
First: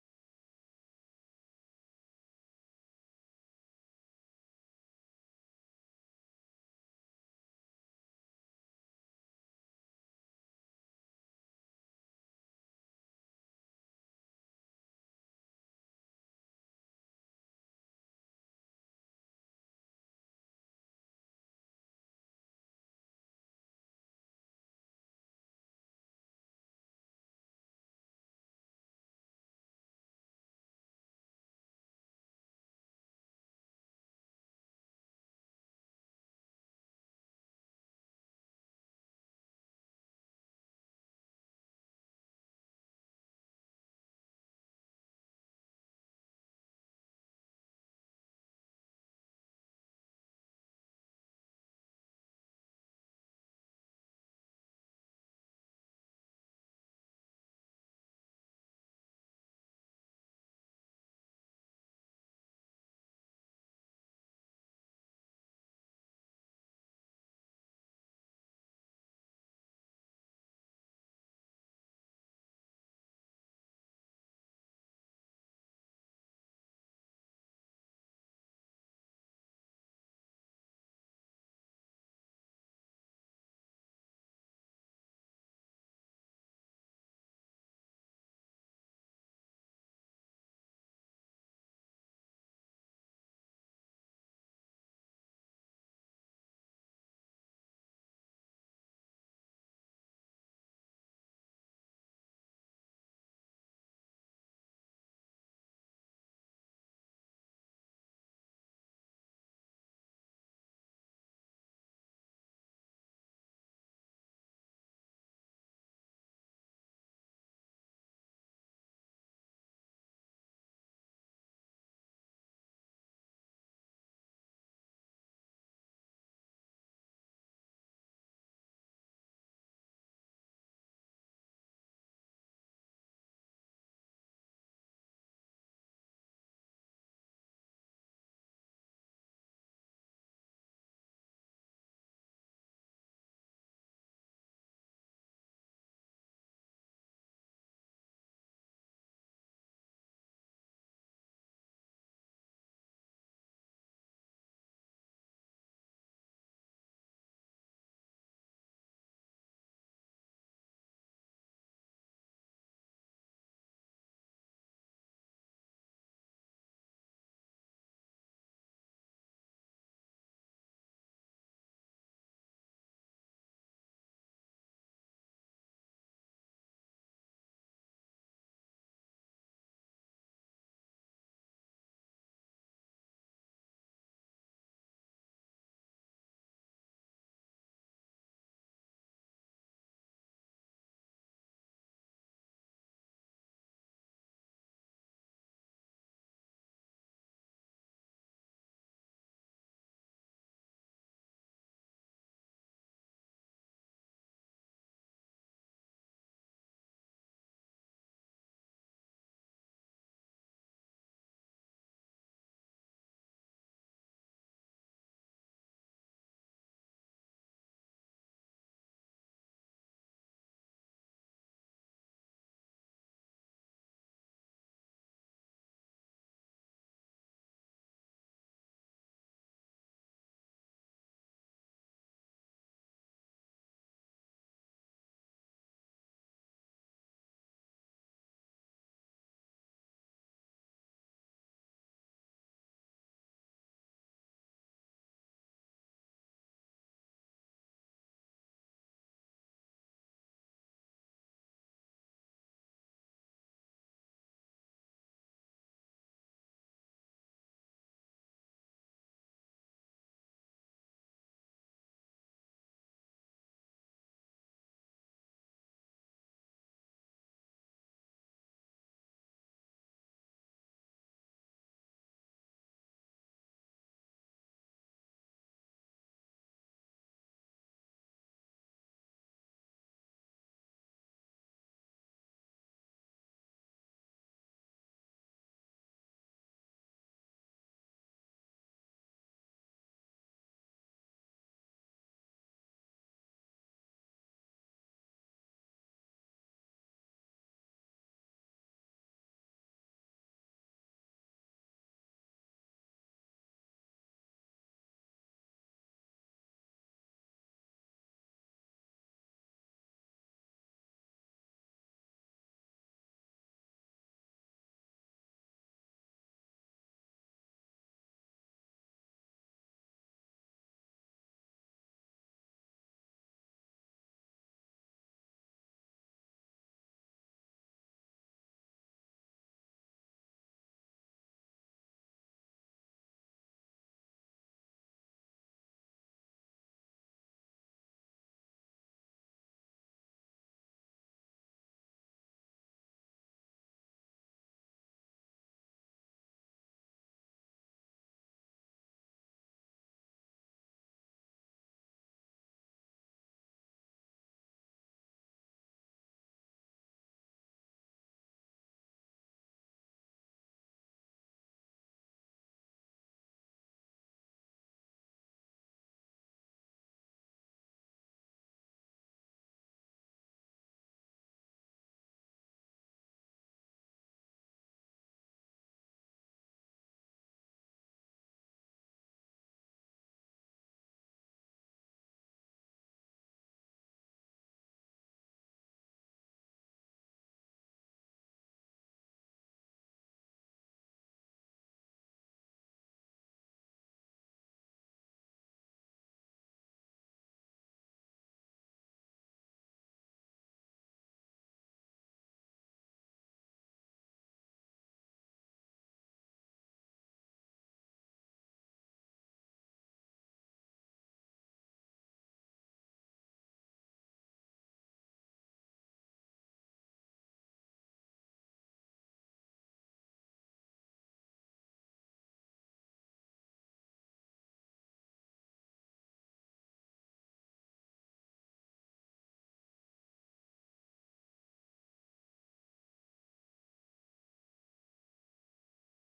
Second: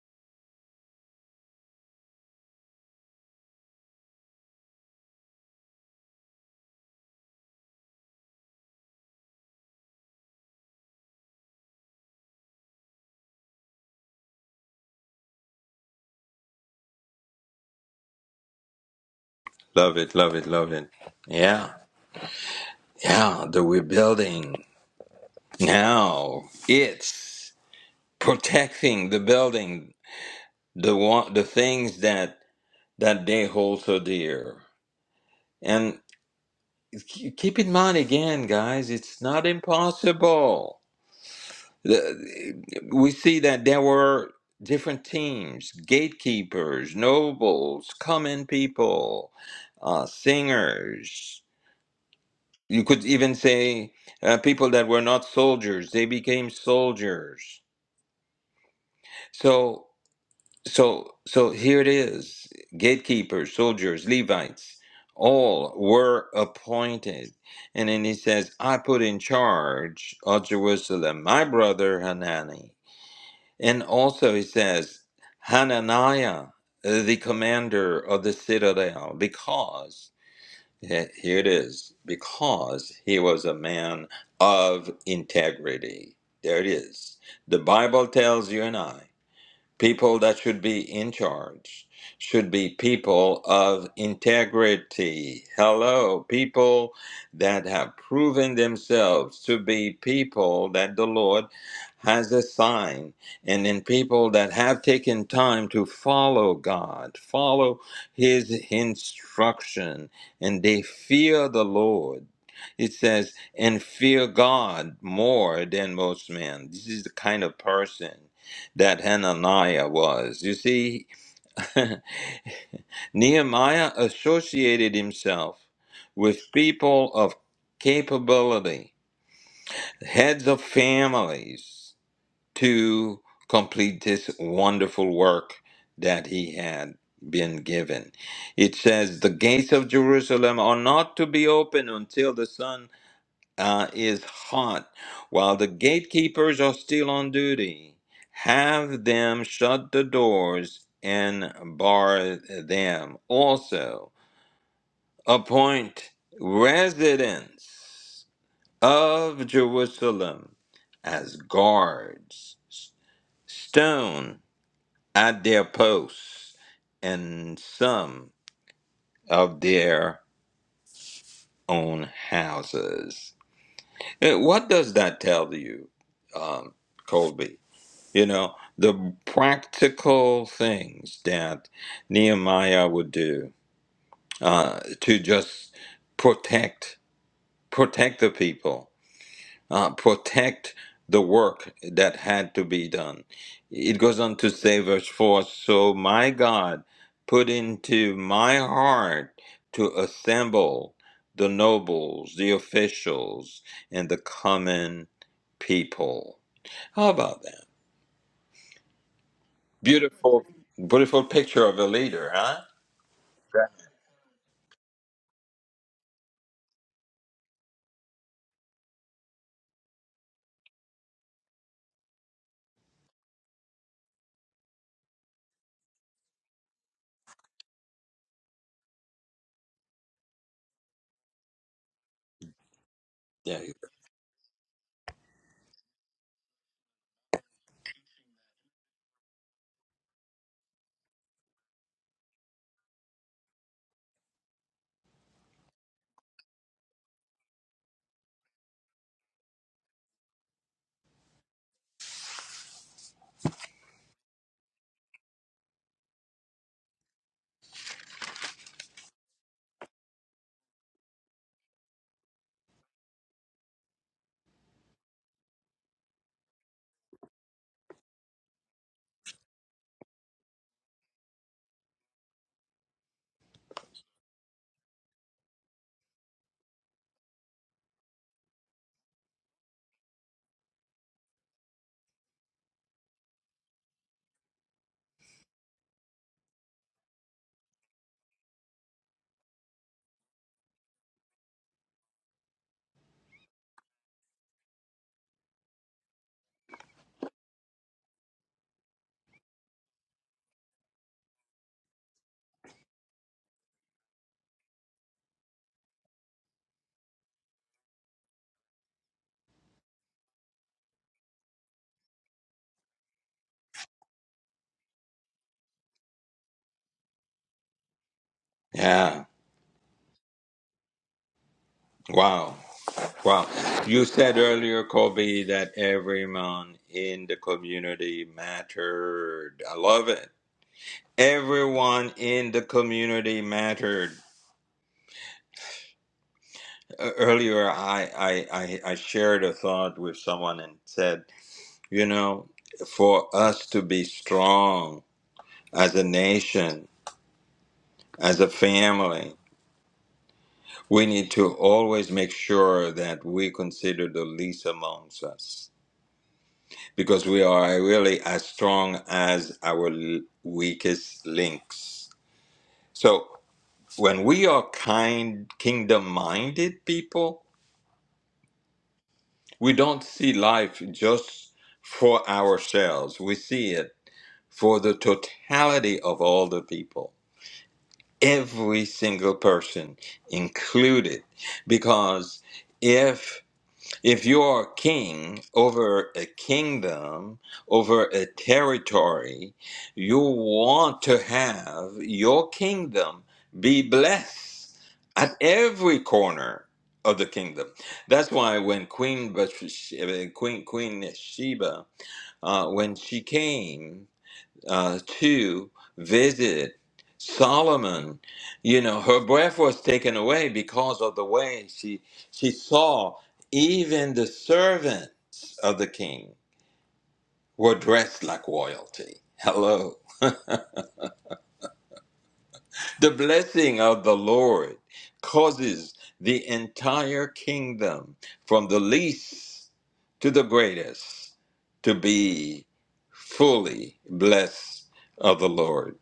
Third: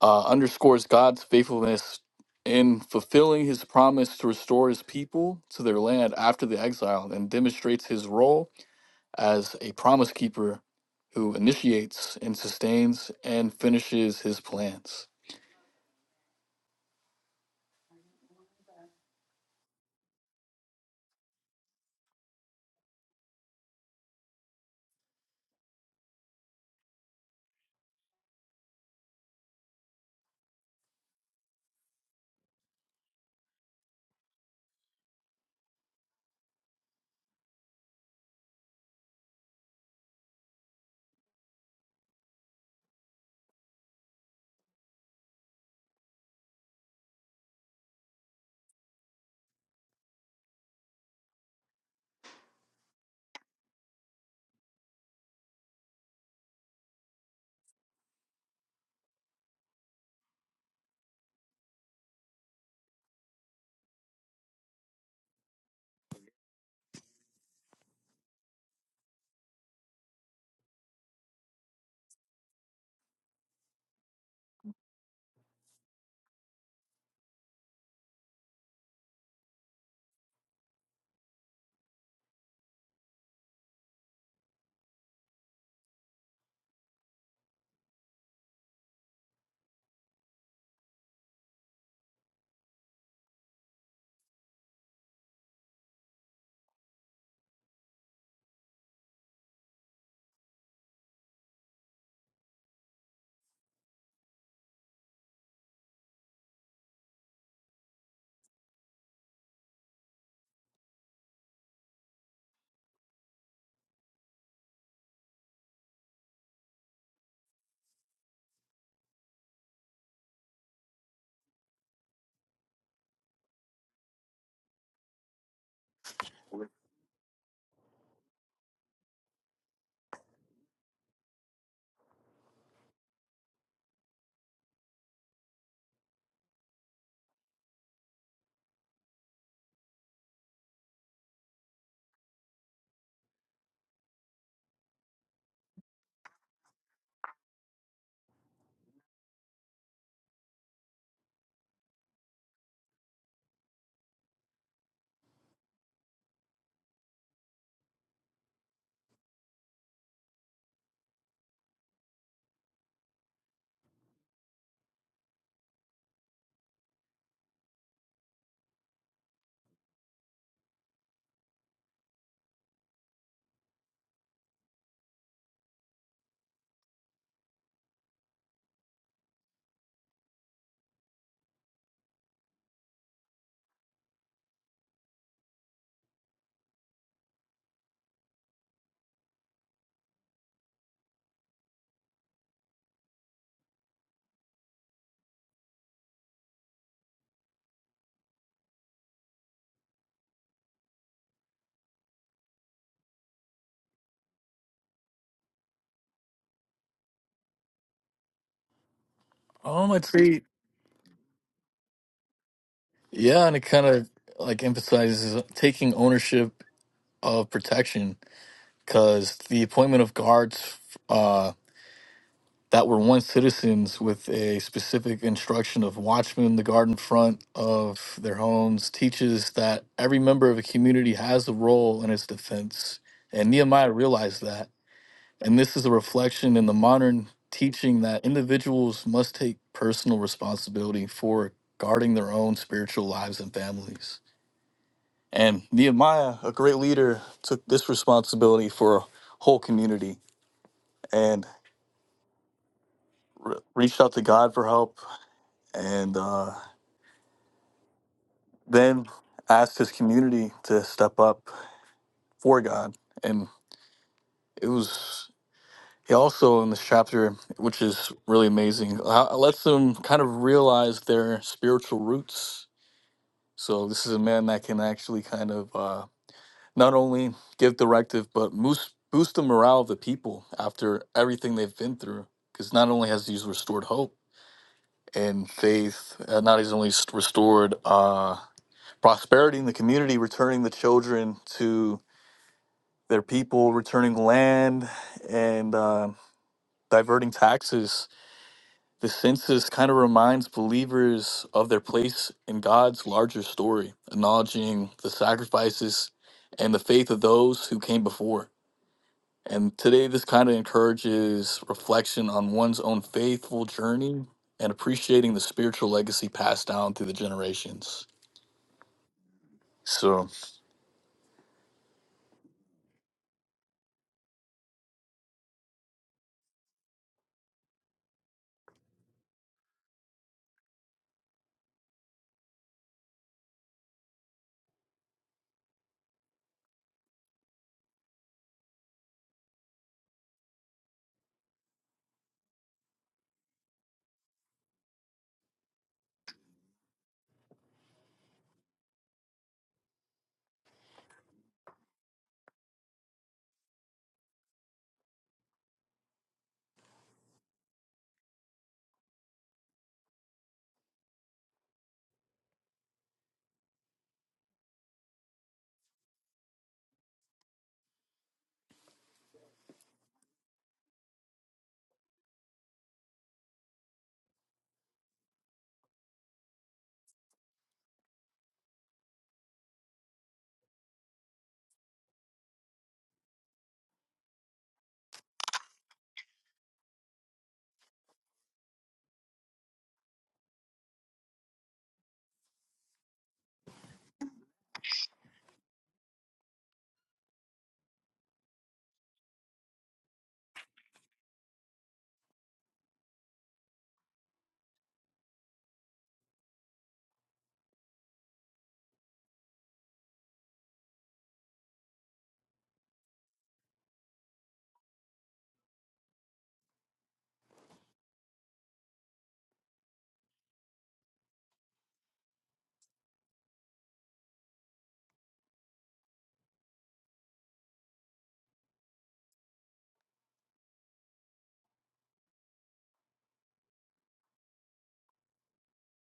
uh, underscores God's faithfulness in fulfilling his promise to restore his people to their land after the exile and demonstrates his role as a promise keeper who initiates and sustains and finishes his plans.
love it love it love it yeah yeah the rebuilding now it's protecting the building the one, the things that that they hold so dear. And ke- keep in mind again, guys, it's not impossible. The- We see that there were different teams: gatekeepers, nobles, common people, uh, singers. You could even say uh, people that were not soldiers; they became soldiers. So. So, so here it is. Gatekeepers, soldiers, Levites, all were appointed. And then he says, I put in charge of Jerusalem my brother Hanani. And also he says, Hananiah, uh, the commander of the citadel, because, he- here it is, because he was a man of integrity. There it is. The Bible tells you and I. People that should be in charge should be people of integrity. Hello, people that have proven themselves to be people that the Lord has assigned, and then people that have taken time to follow God, follow His instruction, and they fear the Lord. It says, and fear God more than most men. This is the kind of person that Hananiah was. You see, Nehemiah associated himself with people of capability, heads of families, to complete this wonderful work that he had been given. It says, The gates of Jerusalem are not to be open until the sun uh, is hot while the gatekeepers are still on duty. Have them shut the doors and bar them. Also, appoint residents of Jerusalem as guards, stone at their posts, and some of their own houses. Eh, What does that tell you, um, Colby? You know, the practical things that Nehemiah would do uh, to just protect protect the people, uh, protect the work that had to be done. It goes on to say, verse 4 So my God put into my heart to assemble the nobles, the officials, and the common people. How about that?
Um, I'd say,
Beautiful, beautiful picture of a leader, huh?
yeah, and it kind of like emphasizes taking ownership of protection because the appointment of guards that were once citizens with a specific instruction of watchmen the garden front of their homes teaches that every member of a community has a role in its defense and
Yeah.
nehemiah realized that and this is a reflection in the modern teaching that individuals must take personal responsibility for guarding their own spiritual lives and families and nehemiah a great leader took this responsibility for a whole community and re- reached out to god for help and uh, then asked his community to step up for God. And it was he also in this chapter, which is really amazing, uh, lets them kind of realize their spiritual roots. So this is a man that can actually kind of uh, not only give directive, but boost boost the morale of the people after everything they've been through. Because not only has he restored hope and faith, uh, not only restored uh, prosperity in the community, returning the children to Their people returning land and uh, diverting taxes. The census kind of reminds believers of their place in God's larger story, acknowledging the sacrifices and the faith of those who came before. And today, this kind of encourages reflection on one's own faithful journey and appreciating the spiritual legacy passed down through the generations.
Yeah.
So,
Wow. Wow. You said earlier, Kobe, that everyone in the community mattered. I love it. Everyone in the community mattered. E- Earlier, I, I, I, I shared a thought with someone and said, you know, for us to be strong as a nation, as a family. We need to always make sure that we consider the least amongst us because we are really as strong as our l- weakest links. So when we are kind, kingdom minded people, we don't see life just for ourselves. We see it for the totality of all the people, every single person included. Because if If you're a king over a kingdom, over a territory, you want to have your kingdom be blessed at every corner of the kingdom. That's why when Queen Bathsh- Queen Queen Sheba, uh, when she came uh, to visit Solomon. You know, her breath was taken away because of the way she she saw even the servants of the king were dressed like royalty. Hello. The blessing of the Lord causes the entire kingdom from the least to the greatest to be fully blessed of the Lord.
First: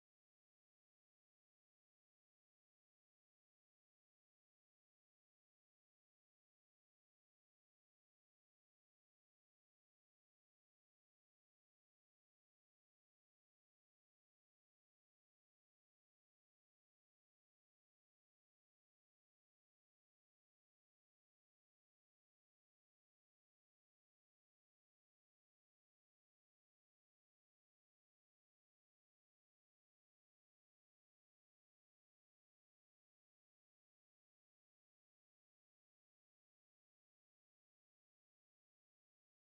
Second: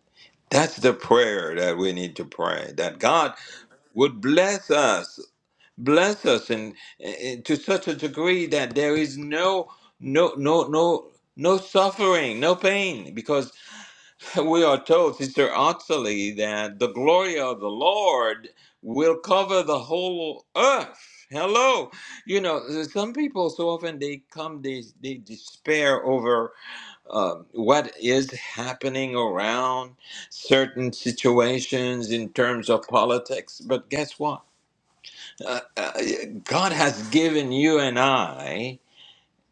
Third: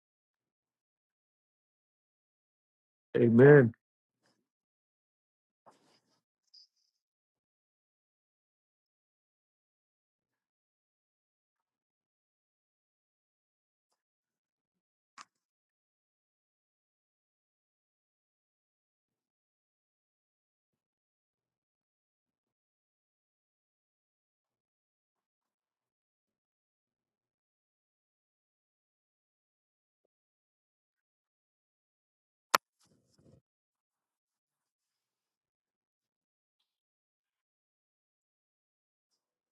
That's the prayer that we need to pray that God
Amen.
would bless us, bless us in, in- to such a degree that there is no no no no no suffering, no pain because we are told Sister Ottilie that the glory of the Lord will cover the whole earth. Hello. You know, some people so often they come they they despair over uh, what is happening around certain situations in terms of politics. But guess what? Uh, uh, God has given you and I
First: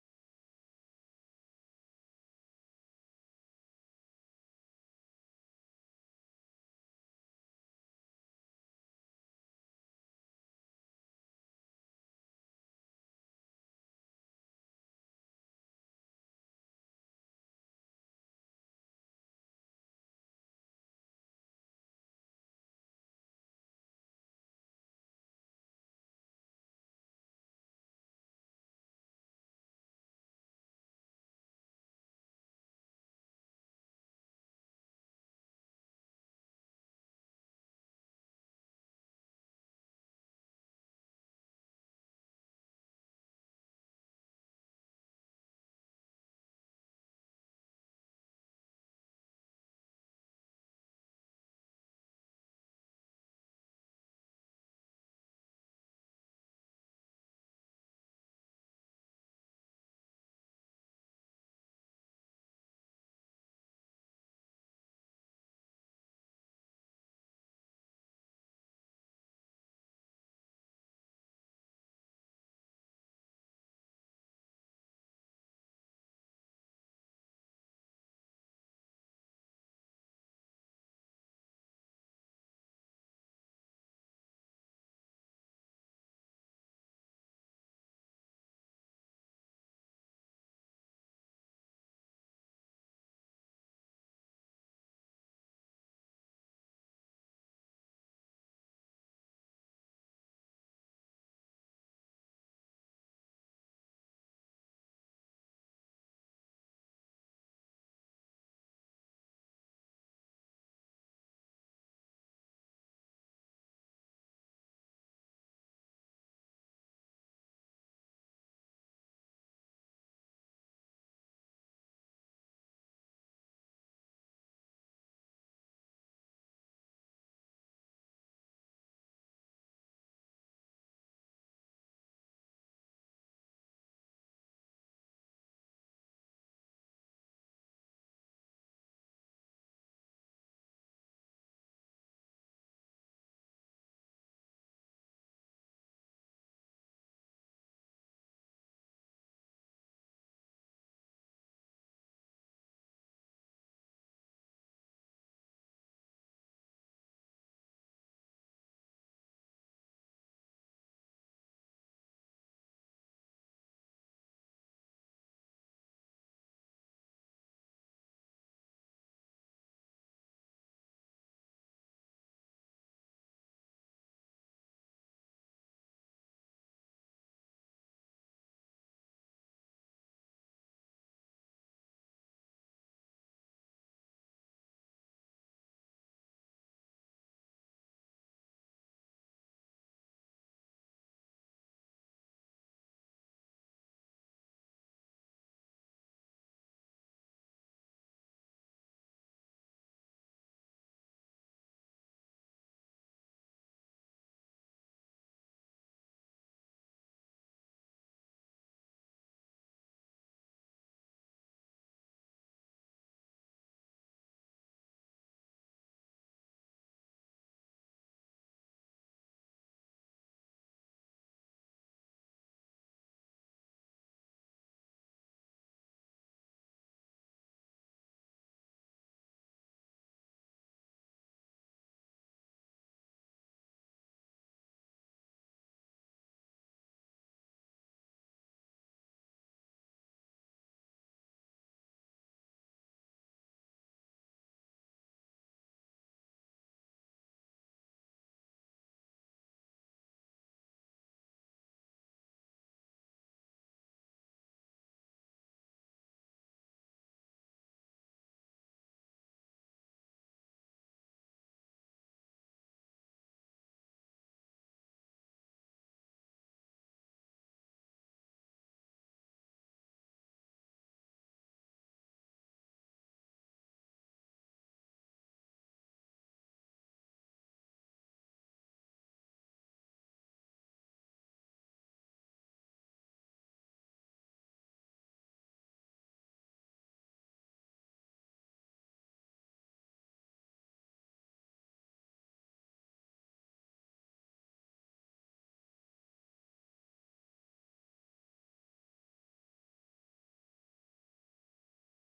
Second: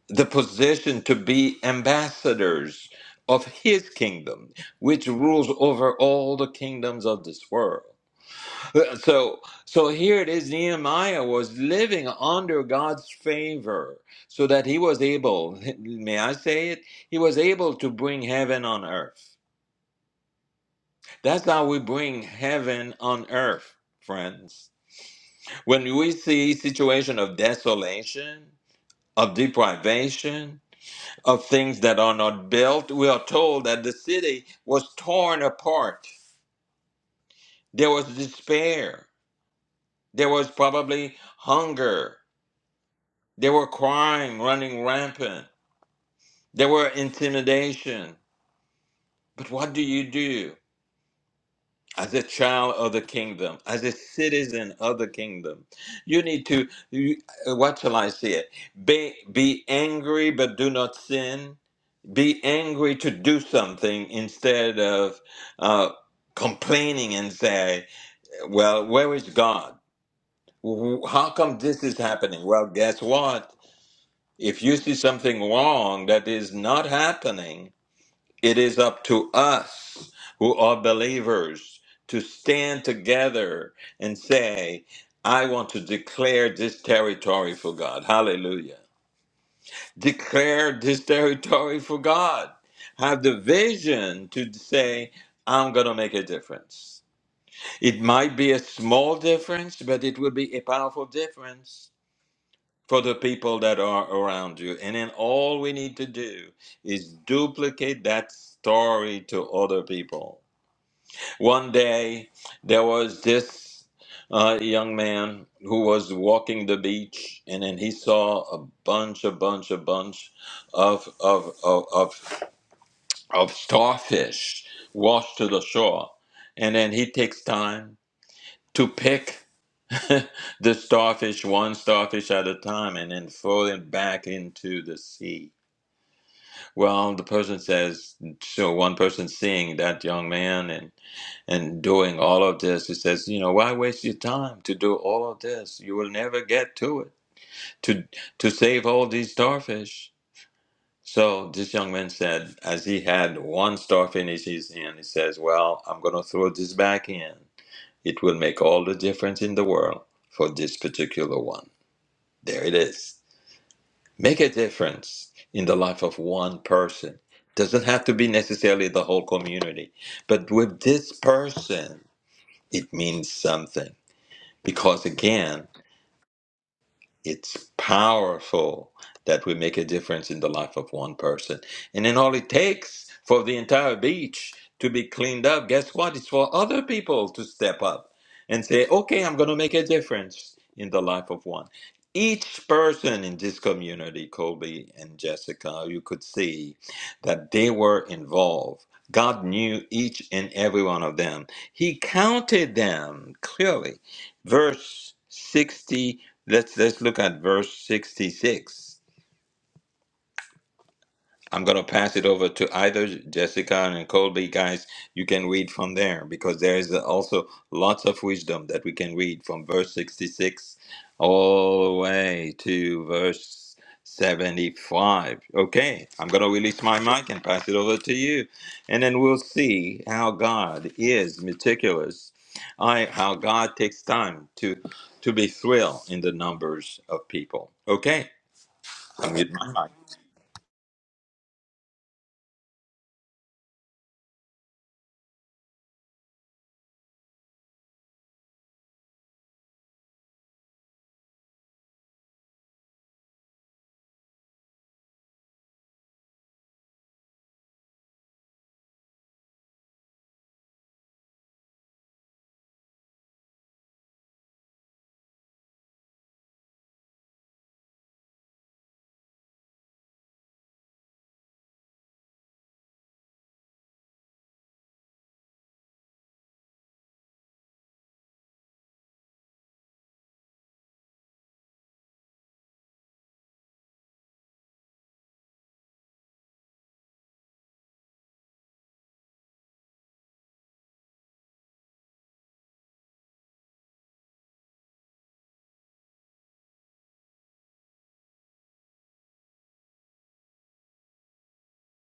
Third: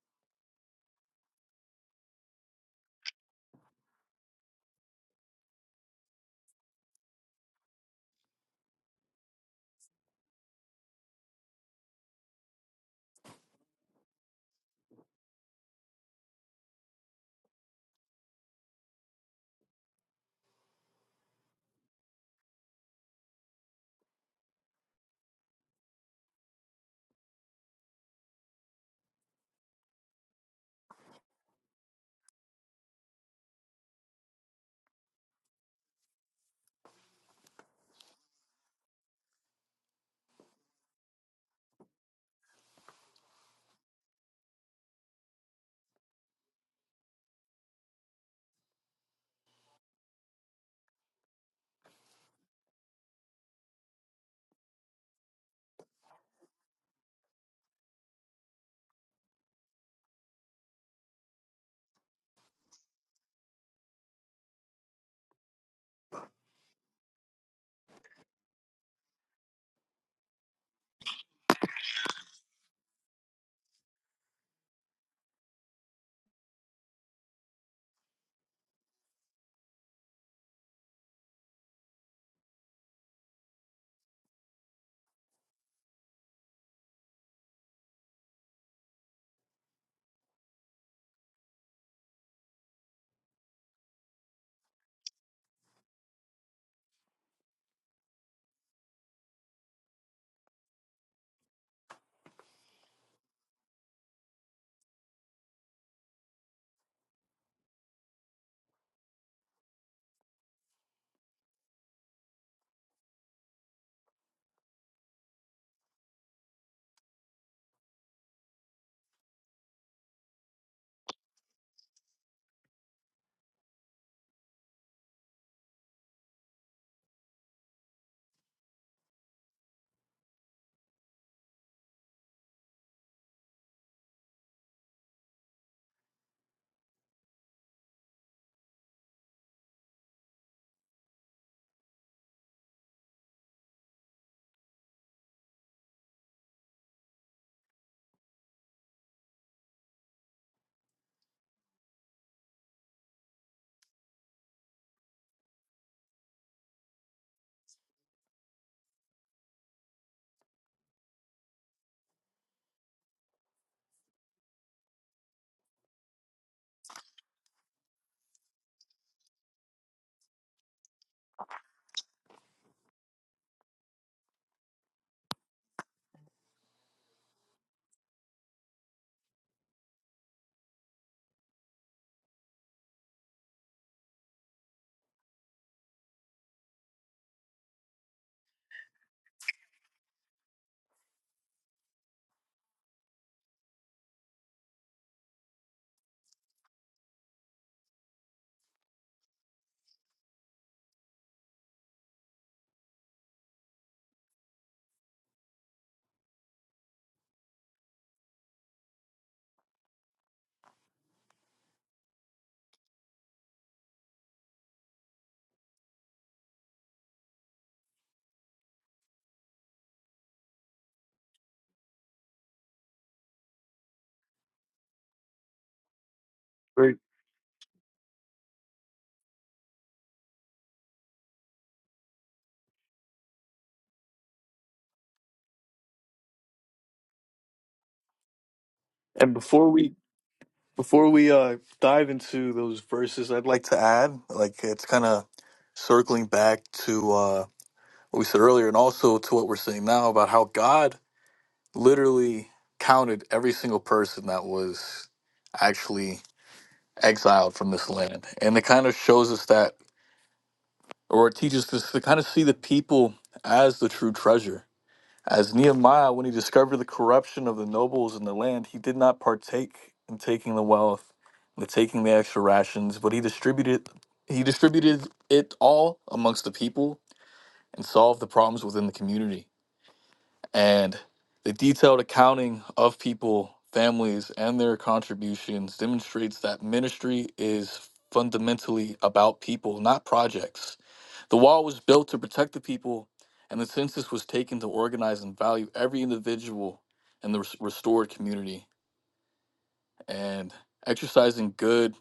the position to be ambassadors of His kingdom, which rules over all the kingdoms of this world. So, so here it is. Nehemiah was living under God's favor, so that he was able. May I say it? He was able to bring heaven on earth. That's how we bring heaven on earth, friends. When we see situation of desolation, of deprivation, of things that are not built, we are told that the city was torn apart. There was despair. There was probably hunger There were crime running rampant. There were intimidation. But what do you do as a child of the kingdom, as a citizen of the kingdom? You need to, you, uh, what shall I say it? Be, be angry, but do not sin. Be angry to do something instead of uh, complaining and say, well, where is God? Wh- How come this is happening? Well, guess what? If you see something wrong that is not happening, It is up to us who are believers to stand together and say, I want to declare this territory for God. Hallelujah. Declare this territory for God. Have the vision to say, I'm going to make a difference. It might be a small difference, but it will be a powerful difference for the people that are around you. And then all we need to do is duplicate that story to other people. One day, there was this uh, young man who was walking the beach, and then he saw a bunch, a bunch, a bunch of, of, of, of, of starfish washed to the shore. And then he takes time to pick. the starfish, one starfish at a time, and then floating back into the sea. Well, the person says, so one person seeing that young man and, and doing all of this, he says, you know, why waste your time to do all of this? You will never get to it, to, to save all these starfish. So this young man said, as he had one starfish in his hand, he says, well, I'm going to throw this back in. It will make all the difference in the world for this particular one. There it is. Make a difference in the life of one person. Doesn't have to be necessarily the whole community, but with this person, it means something. Because again, it's powerful that we make a difference in the life of one person. And then all it takes for the entire beach to be cleaned up, guess what? It's for other people to step up and say, okay, I'm going to make a difference in the life of one. Each person in this community, Colby and Jessica, you could see that they were involved. God knew each and every one of them. He counted them clearly. Verse 60 Let's let's look at verse 66. I'm going to pass it over to either Jessica and Colby guys. You can read from there because there is also lots of wisdom that we can read from verse 66 all the way to verse 75. Okay, I'm going to release
Great.
my mic and pass it over to you. And then we'll see how God is meticulous. I how God takes time to to be thrilled in the numbers of people. Okay.
and
I'm muting
before
my
we
mic.
Before we uh, dive into those verses, I'd like to add, like it's kind of circling back to uh, what we said earlier, and also to what we're saying now about how God literally counted every single person that was actually exiled from this land, and it kind of shows us that, or it teaches us to kind of see the people as the true treasure as Nehemiah, when he discovered the corruption of the nobles in the land, he did not partake in taking the wealth, the taking the extra rations, but he distributed he distributed it all amongst the people and solved the problems within the community. And the detailed accounting of people, families, and their contributions demonstrates that ministry is fundamentally about people, not projects. The wall was built to protect the people, and the census was taken to organize and value every individual in the res- restored community. And exercising good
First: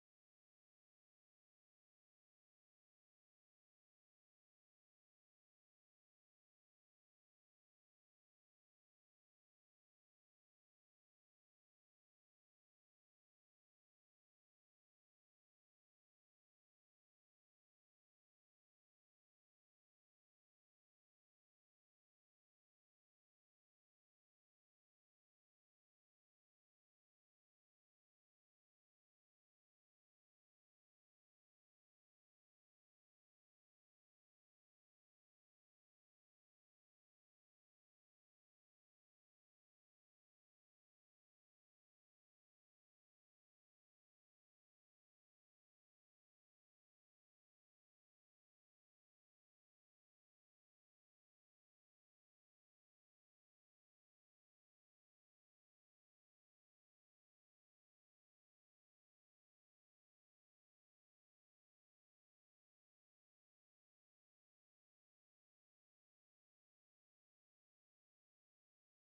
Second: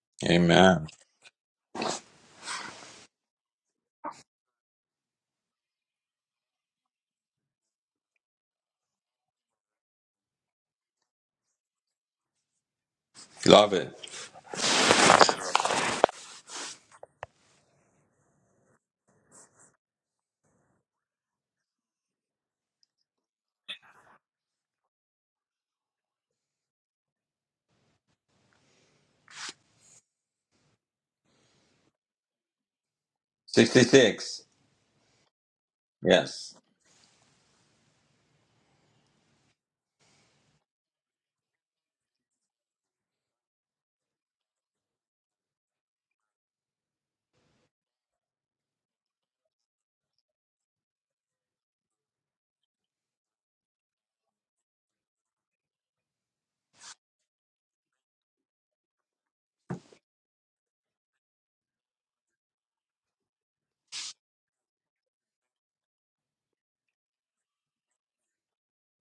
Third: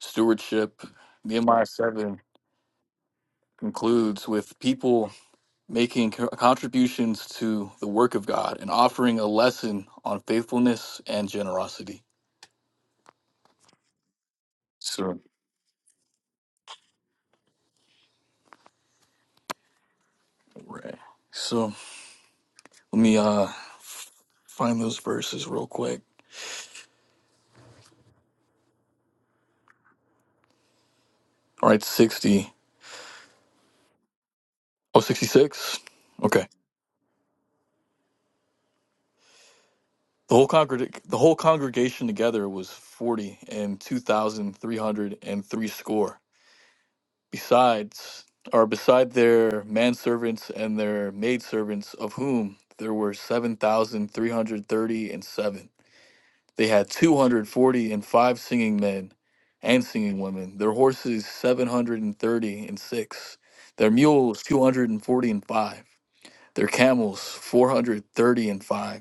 stewardship,
Amen.
Nehemiah 7 concludes with people making co- contributions to the work of God and offering a lesson on faithfulness and generosity.
Love it.
So, right. so let me uh, find those verses real quick. All right, 60.
66.
Oh, 66. Okay.
Yes.
The whole congreg- the whole congregation together was forty and two thousand three hundred and three score. Besides, or beside their manservants and their maidservants, of whom there were seven thousand three hundred thirty and seven. They had two hundred forty and five singing men and singing women. Their horses seven hundred and thirty and six. Their mules two hundred and forty and five. Their camels four hundred thirty and five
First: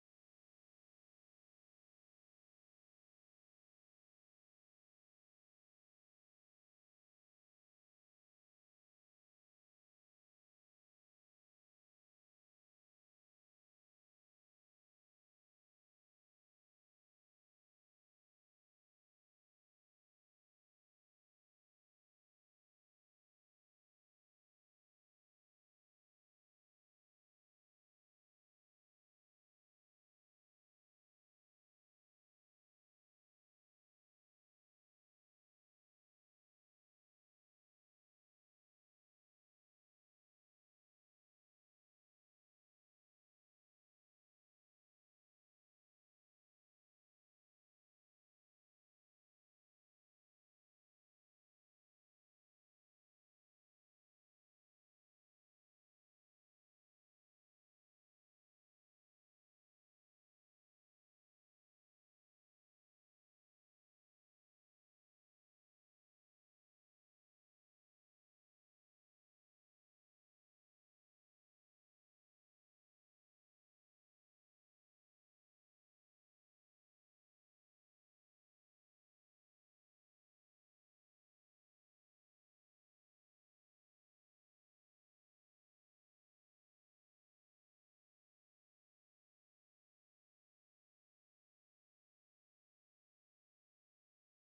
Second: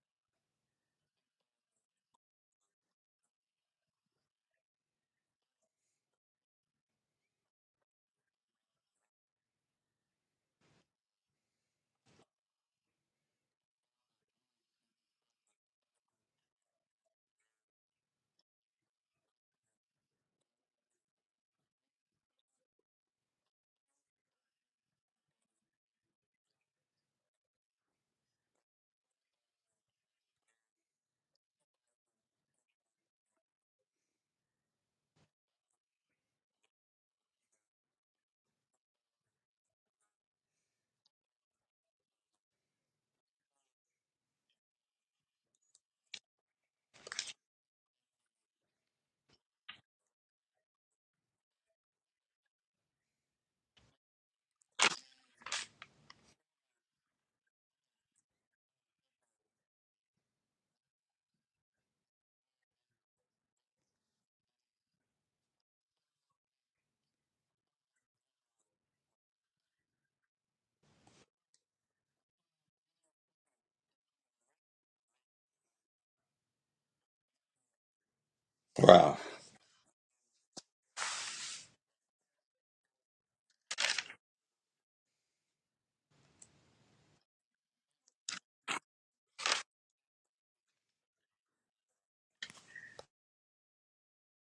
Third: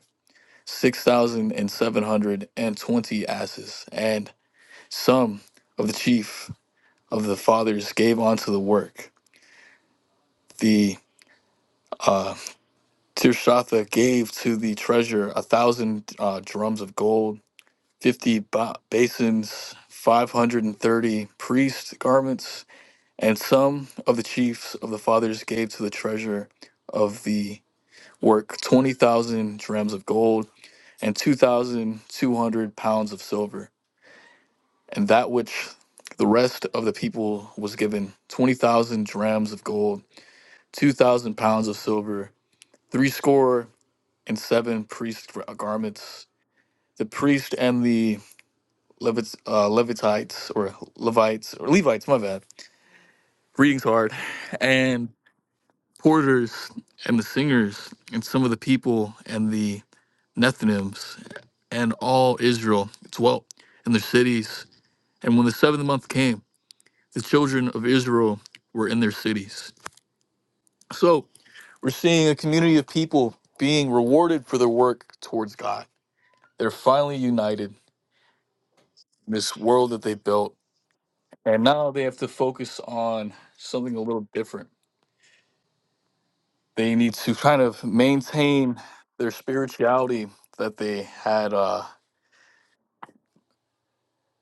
6,720 asses, and some of the chief of the fathers gave unto the work. The uh, Tirshatha gave to the treasure a thousand uh, drums of gold, 50 ba- basins, 530 priest garments, and some of the chiefs of the fathers gave to the treasure of the work 20,000 drams of gold and 2,200 pounds of silver And that which the rest of the people was given 20,000 drams of gold, 2,000 pounds of silver, threescore and seven priest garments. The priest and the Levit- uh, Levitites, or Levites, or Levites, my bad, reading's hard, and porters and the singers, and some of the people and the Nethinims, and all Israel dwelt in their cities. And when the seventh month came, The children of Israel were in their cities. So we're seeing a community of people being rewarded for their work towards God. They're finally united
Wow.
in this world that they built. And now they have to focus on something a little different. They need to kind of maintain their spirituality that they had uh,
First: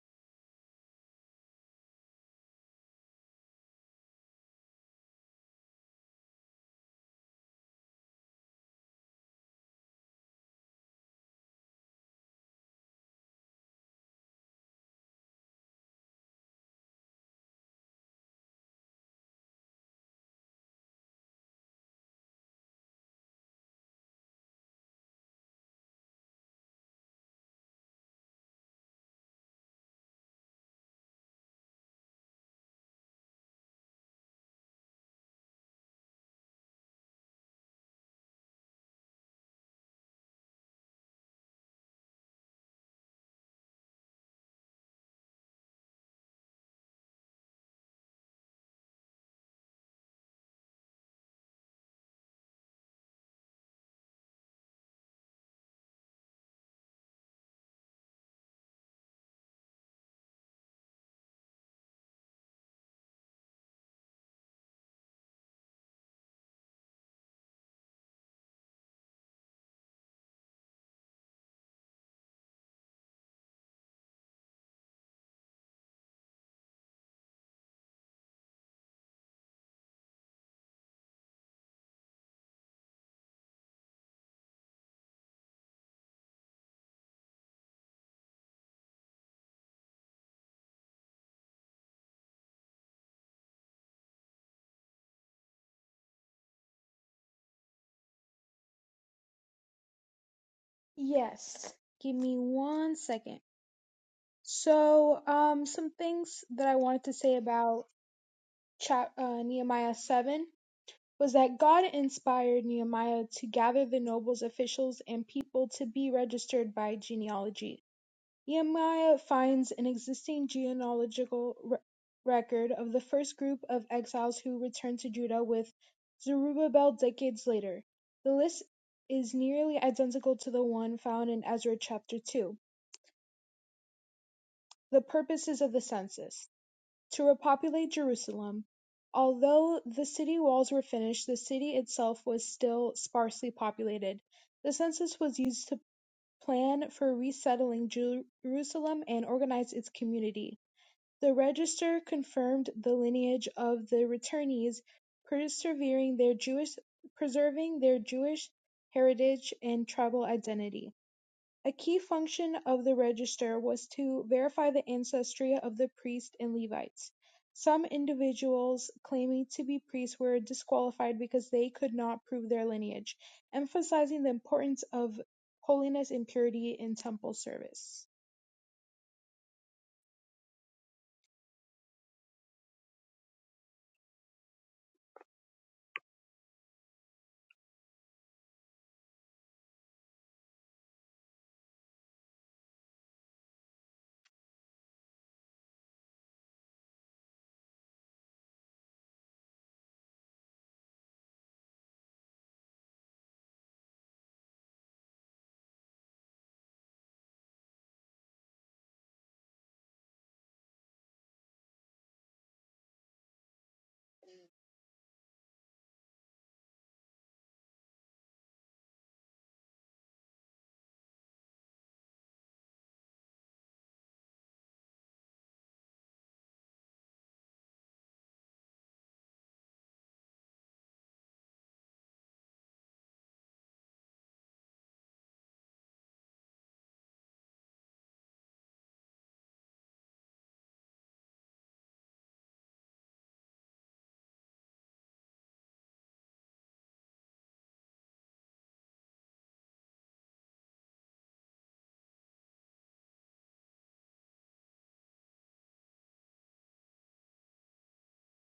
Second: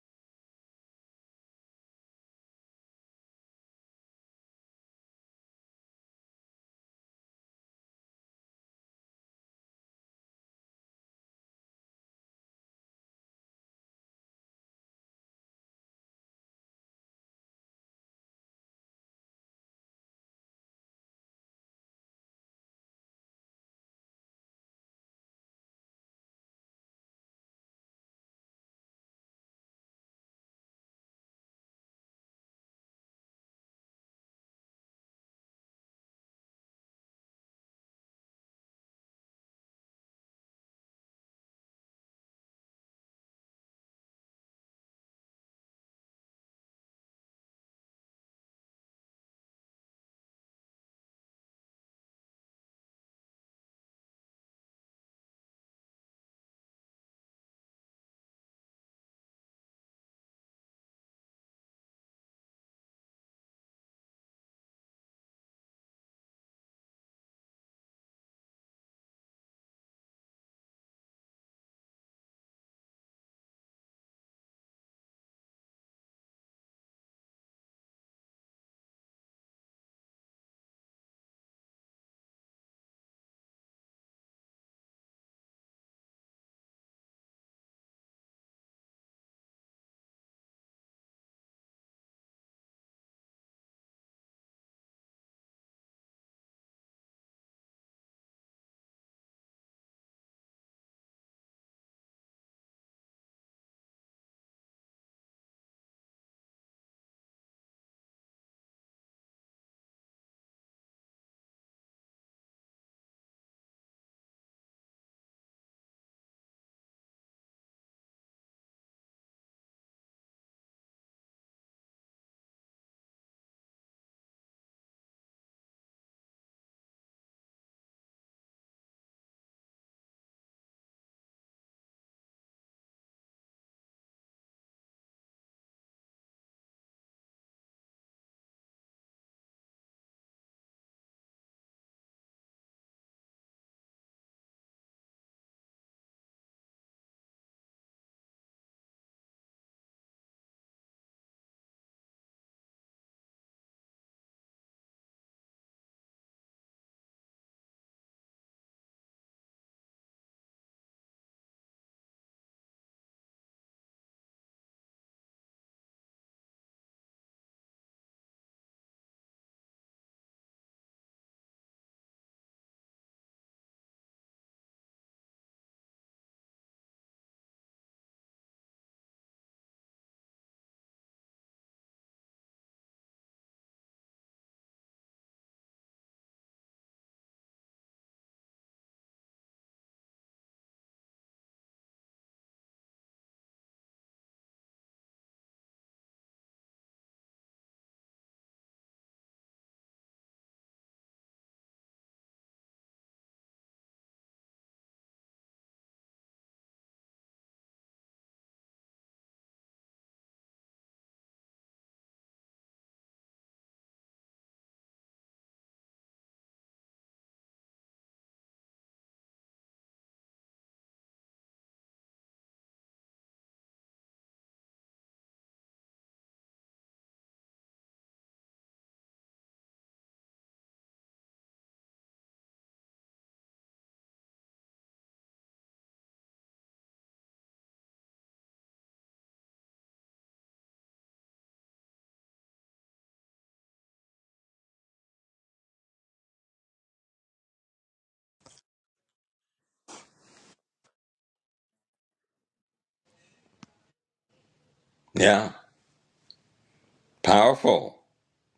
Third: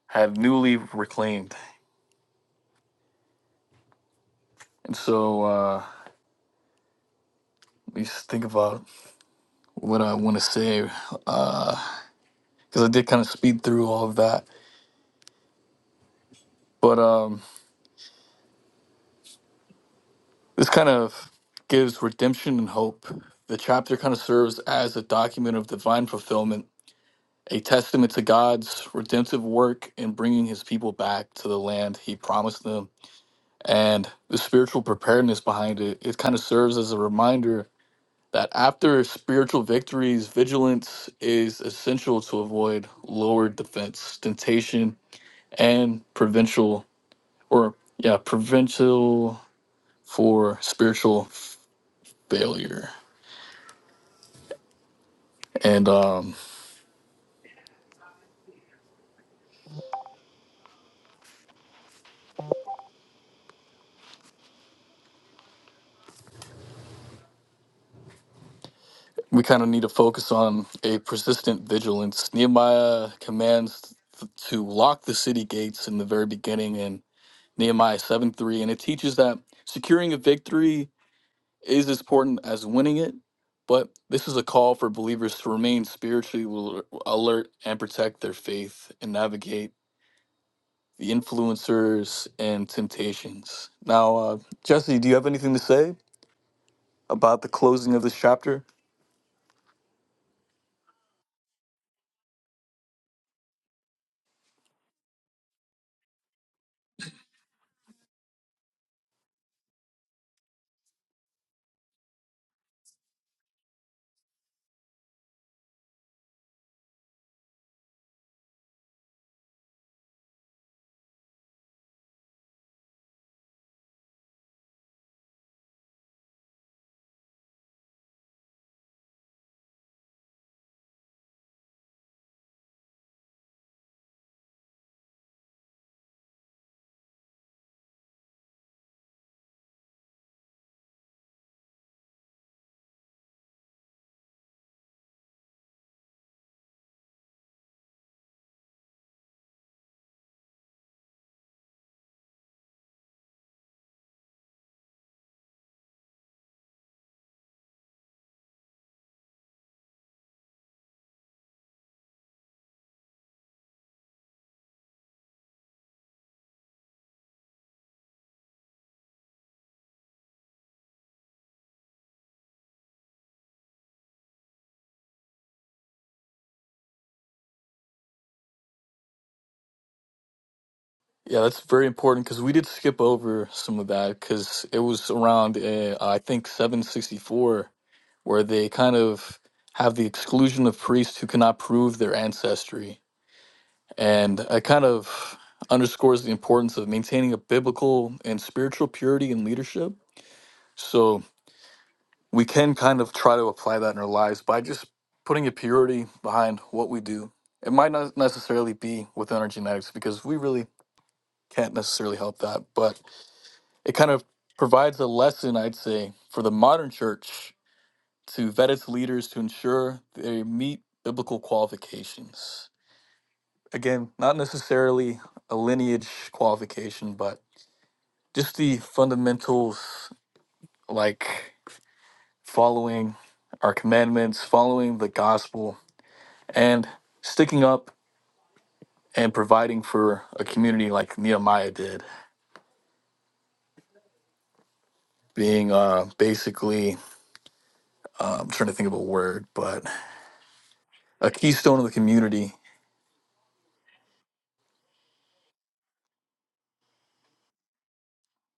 had newly reclaimed. And so uh, let me just think about what I want to say because uh, I did kind of speed through all of that. But um, This kind of gives redemption and hope. The chapter kind of serves as a document of divine fulfillment, a testament to God's redemptive work in bringing his people back to the land he promised them. And the spiritual preparedness behind it, it kind of serves as a reminder that after spiritual victories, vigilance is essential to avoid lower defense, temptation, and provincial or yeah, provincial for spiritual failure. And um, we kind of need to focus on a persistent vigilance. Nehemiah commands th- to lock the city gates in the very beginning in Nehemiah 7 3. And it teaches that securing a victory is as important as winning it. But this is a call for believers to remain spiritually al- alert and protect their faith and navigate the influencers and temptations. Now, uh, Jesse, do you have anything to say about the closing of this chapter?
Yes. Give me one second. So, um, some things that I wanted to say about chap- uh, Nehemiah 7 was that God inspired Nehemiah to gather the nobles, officials, and people to be registered by genealogy. Nehemiah finds an existing genealogical re- record of the first group of exiles who returned to Judah with Zerubbabel decades later. The list is nearly identical to the one found in Ezra chapter 2. The purposes of the census: to repopulate Jerusalem; although the city walls were finished the city itself was still sparsely populated. The census was used to plan for resettling Jerusalem and organize its community. The register confirmed the lineage of the returnees, persevering their Jewish, preserving their Jewish heritage and tribal identity. A key function of the register was to verify the ancestry of the priests and Levites. Some individuals claiming to be priests were disqualified because they could not prove their lineage, emphasizing the importance of holiness and purity in temple service.
Yeah, that's very important because we did skip over some of that because it was around, uh, I think, 764, where they kind of have the exclusion of priests who cannot prove their ancestry. And it kind of underscores the importance of maintaining a biblical and spiritual purity in leadership. So we can kind of try to apply that in our lives by just putting a purity behind what we do. It might not necessarily be within our genetics because we really can't necessarily help that, but it kind of provides a lesson, I'd say, for the modern church to vet its leaders to ensure they meet biblical qualifications. Again, not necessarily a lineage qualification, but just the fundamentals like following our commandments, following the gospel, and sticking up and providing for a community like Nehemiah did, being uh, basically, uh, I'm trying to think of a word, but a keystone of the community
Yeah. Powerful.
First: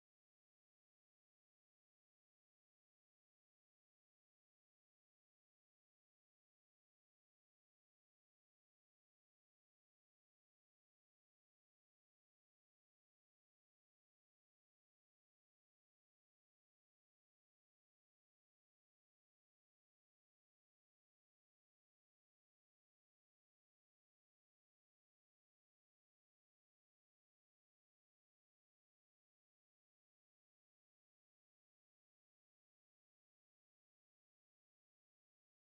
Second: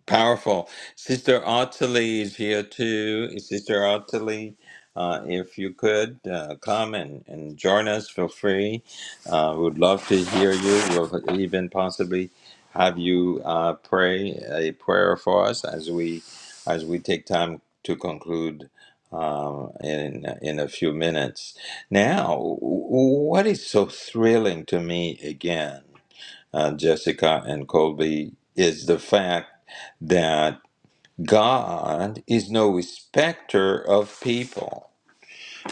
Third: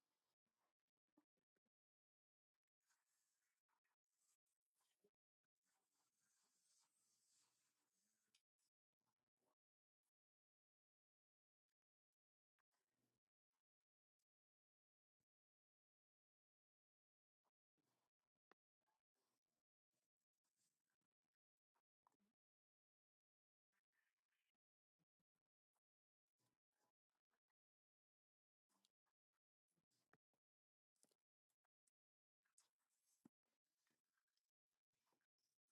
Powerful. Sister Ottilie is here too. Sister Ottilie, uh, if you could uh, come and, and join us, feel free. Uh, we'd love to hear you. We'll even possibly have you uh, pray a prayer for us as we as we take time to conclude um, in in a few minutes. Now, w- what is so thrilling to me again? uh, Jessica and Colby, is the fact that God is no respecter of people.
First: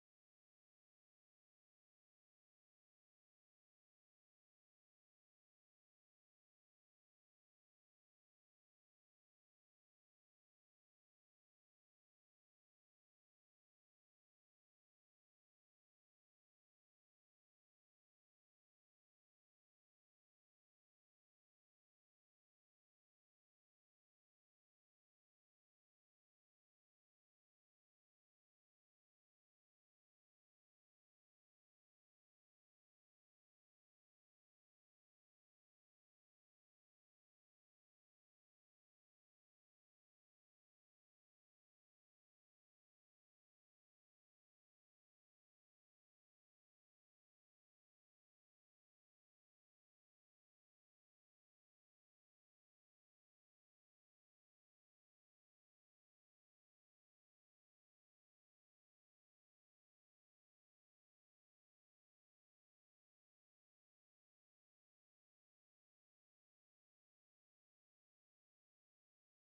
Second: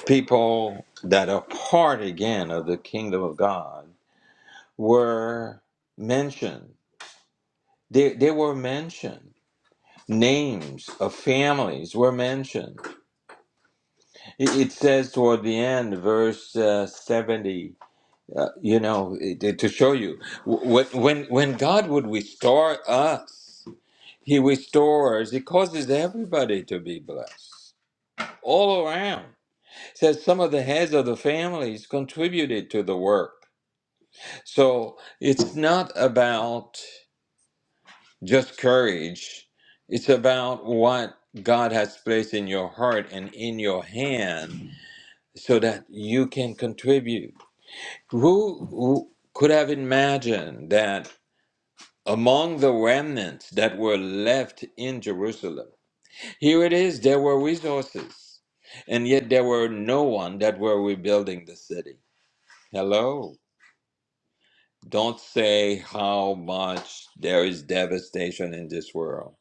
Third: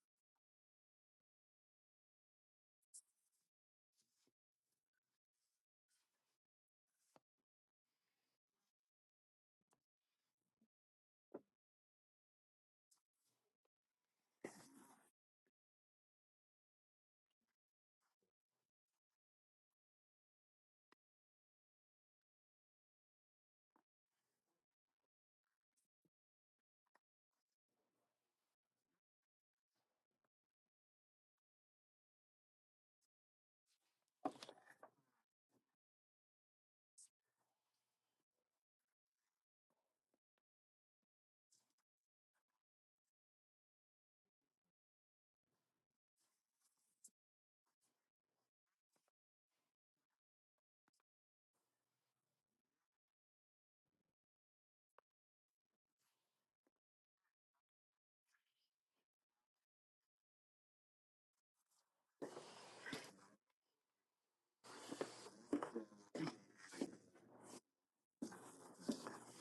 People that are part again of the kingdom of God were mentioned. They, they were mentioned. Names of families were mentioned. It, it says toward the end, verse uh, 70, uh, you know, it, it- to show you, wh- when when God would restore us, He restores, he causes everybody to be blessed all around. It Says some of the heads of the families contributed to the work. So it's not about just courage, it's about what God has placed in your heart and in your hand so that you can contribute. Who, who could have imagined that among the remnants that were left in Jerusalem, Here it is there were resources, and yet there were no one that were rebuilding the city. Hello. Don't say how much there is devastation in this world.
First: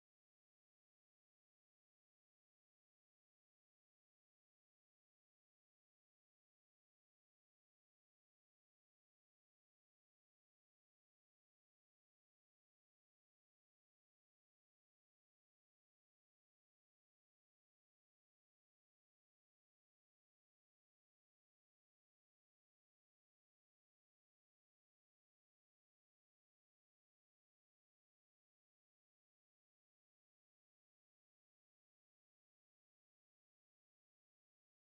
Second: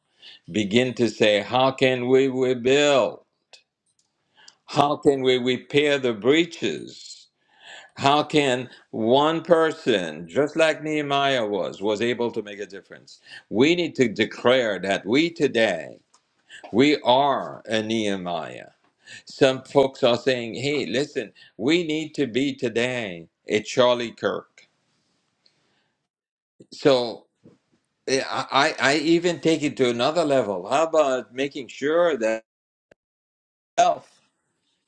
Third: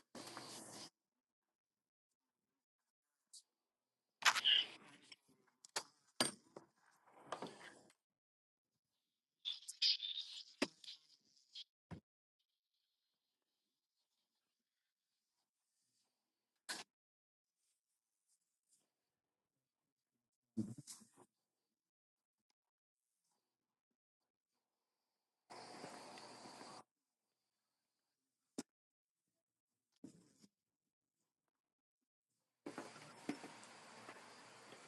Begin to say, how can we rebuild? How can we repair the breaches? How can one person, just like Nehemiah was, was able to make a difference? We need to declare that we today, we are a Nehemiah. Some folks are saying, hey, listen, we need to be today a Charlie Kirk. So eh, I, I I even take it to another level. How about making sure that self,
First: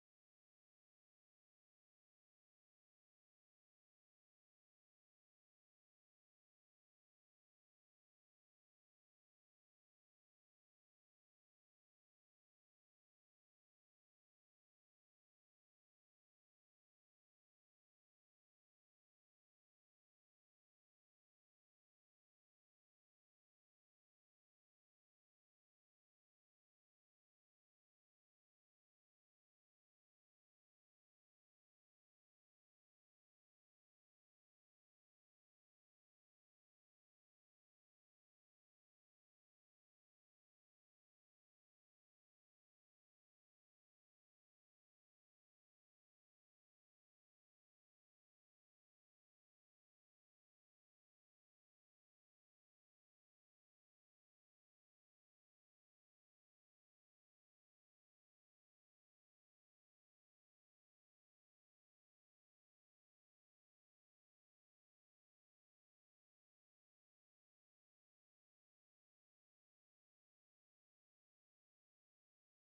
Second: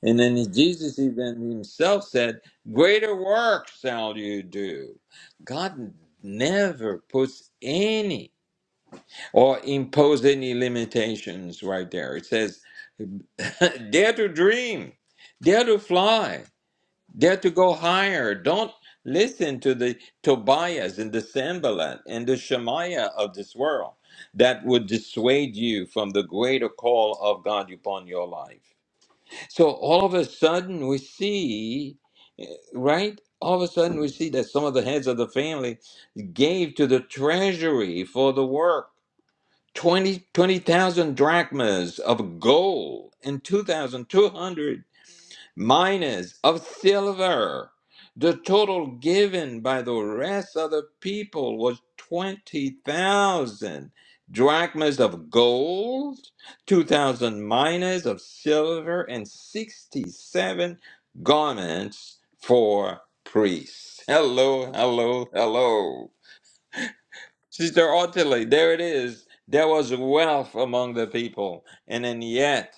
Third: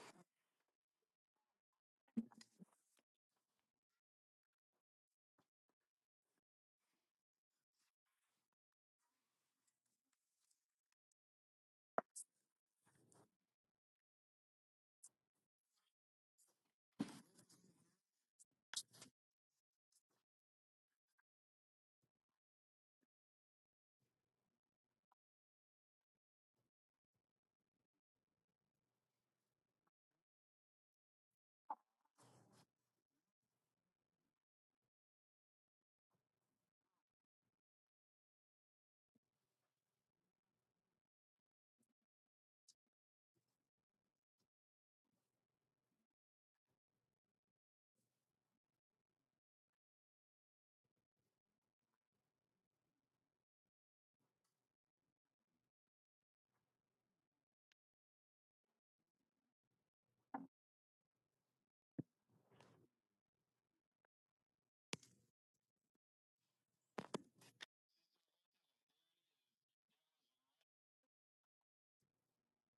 and then Jesus even himself said, greater works shall you do. God never puts any or impose any limitations right there. It says, dare to dream, dare to fly, Dare to go higher. Don't listen to the Tobias and the Sanballat and the Shemaiah of this world that would dissuade you from the greater call of God upon your life. So all of a sudden we see, right? All of a sudden we see that some of the heads of the family gave to the treasury for the work 20 20,000 drachmas of gold and 2,200 Miners of silver. The total given by the rest of the people was 20,000 drachmas of gold, 2,000 minas of silver, and 67 garments for priests. Hello, hello, hello. Sister Ottilie, there it is. There was wealth among the people, and then yet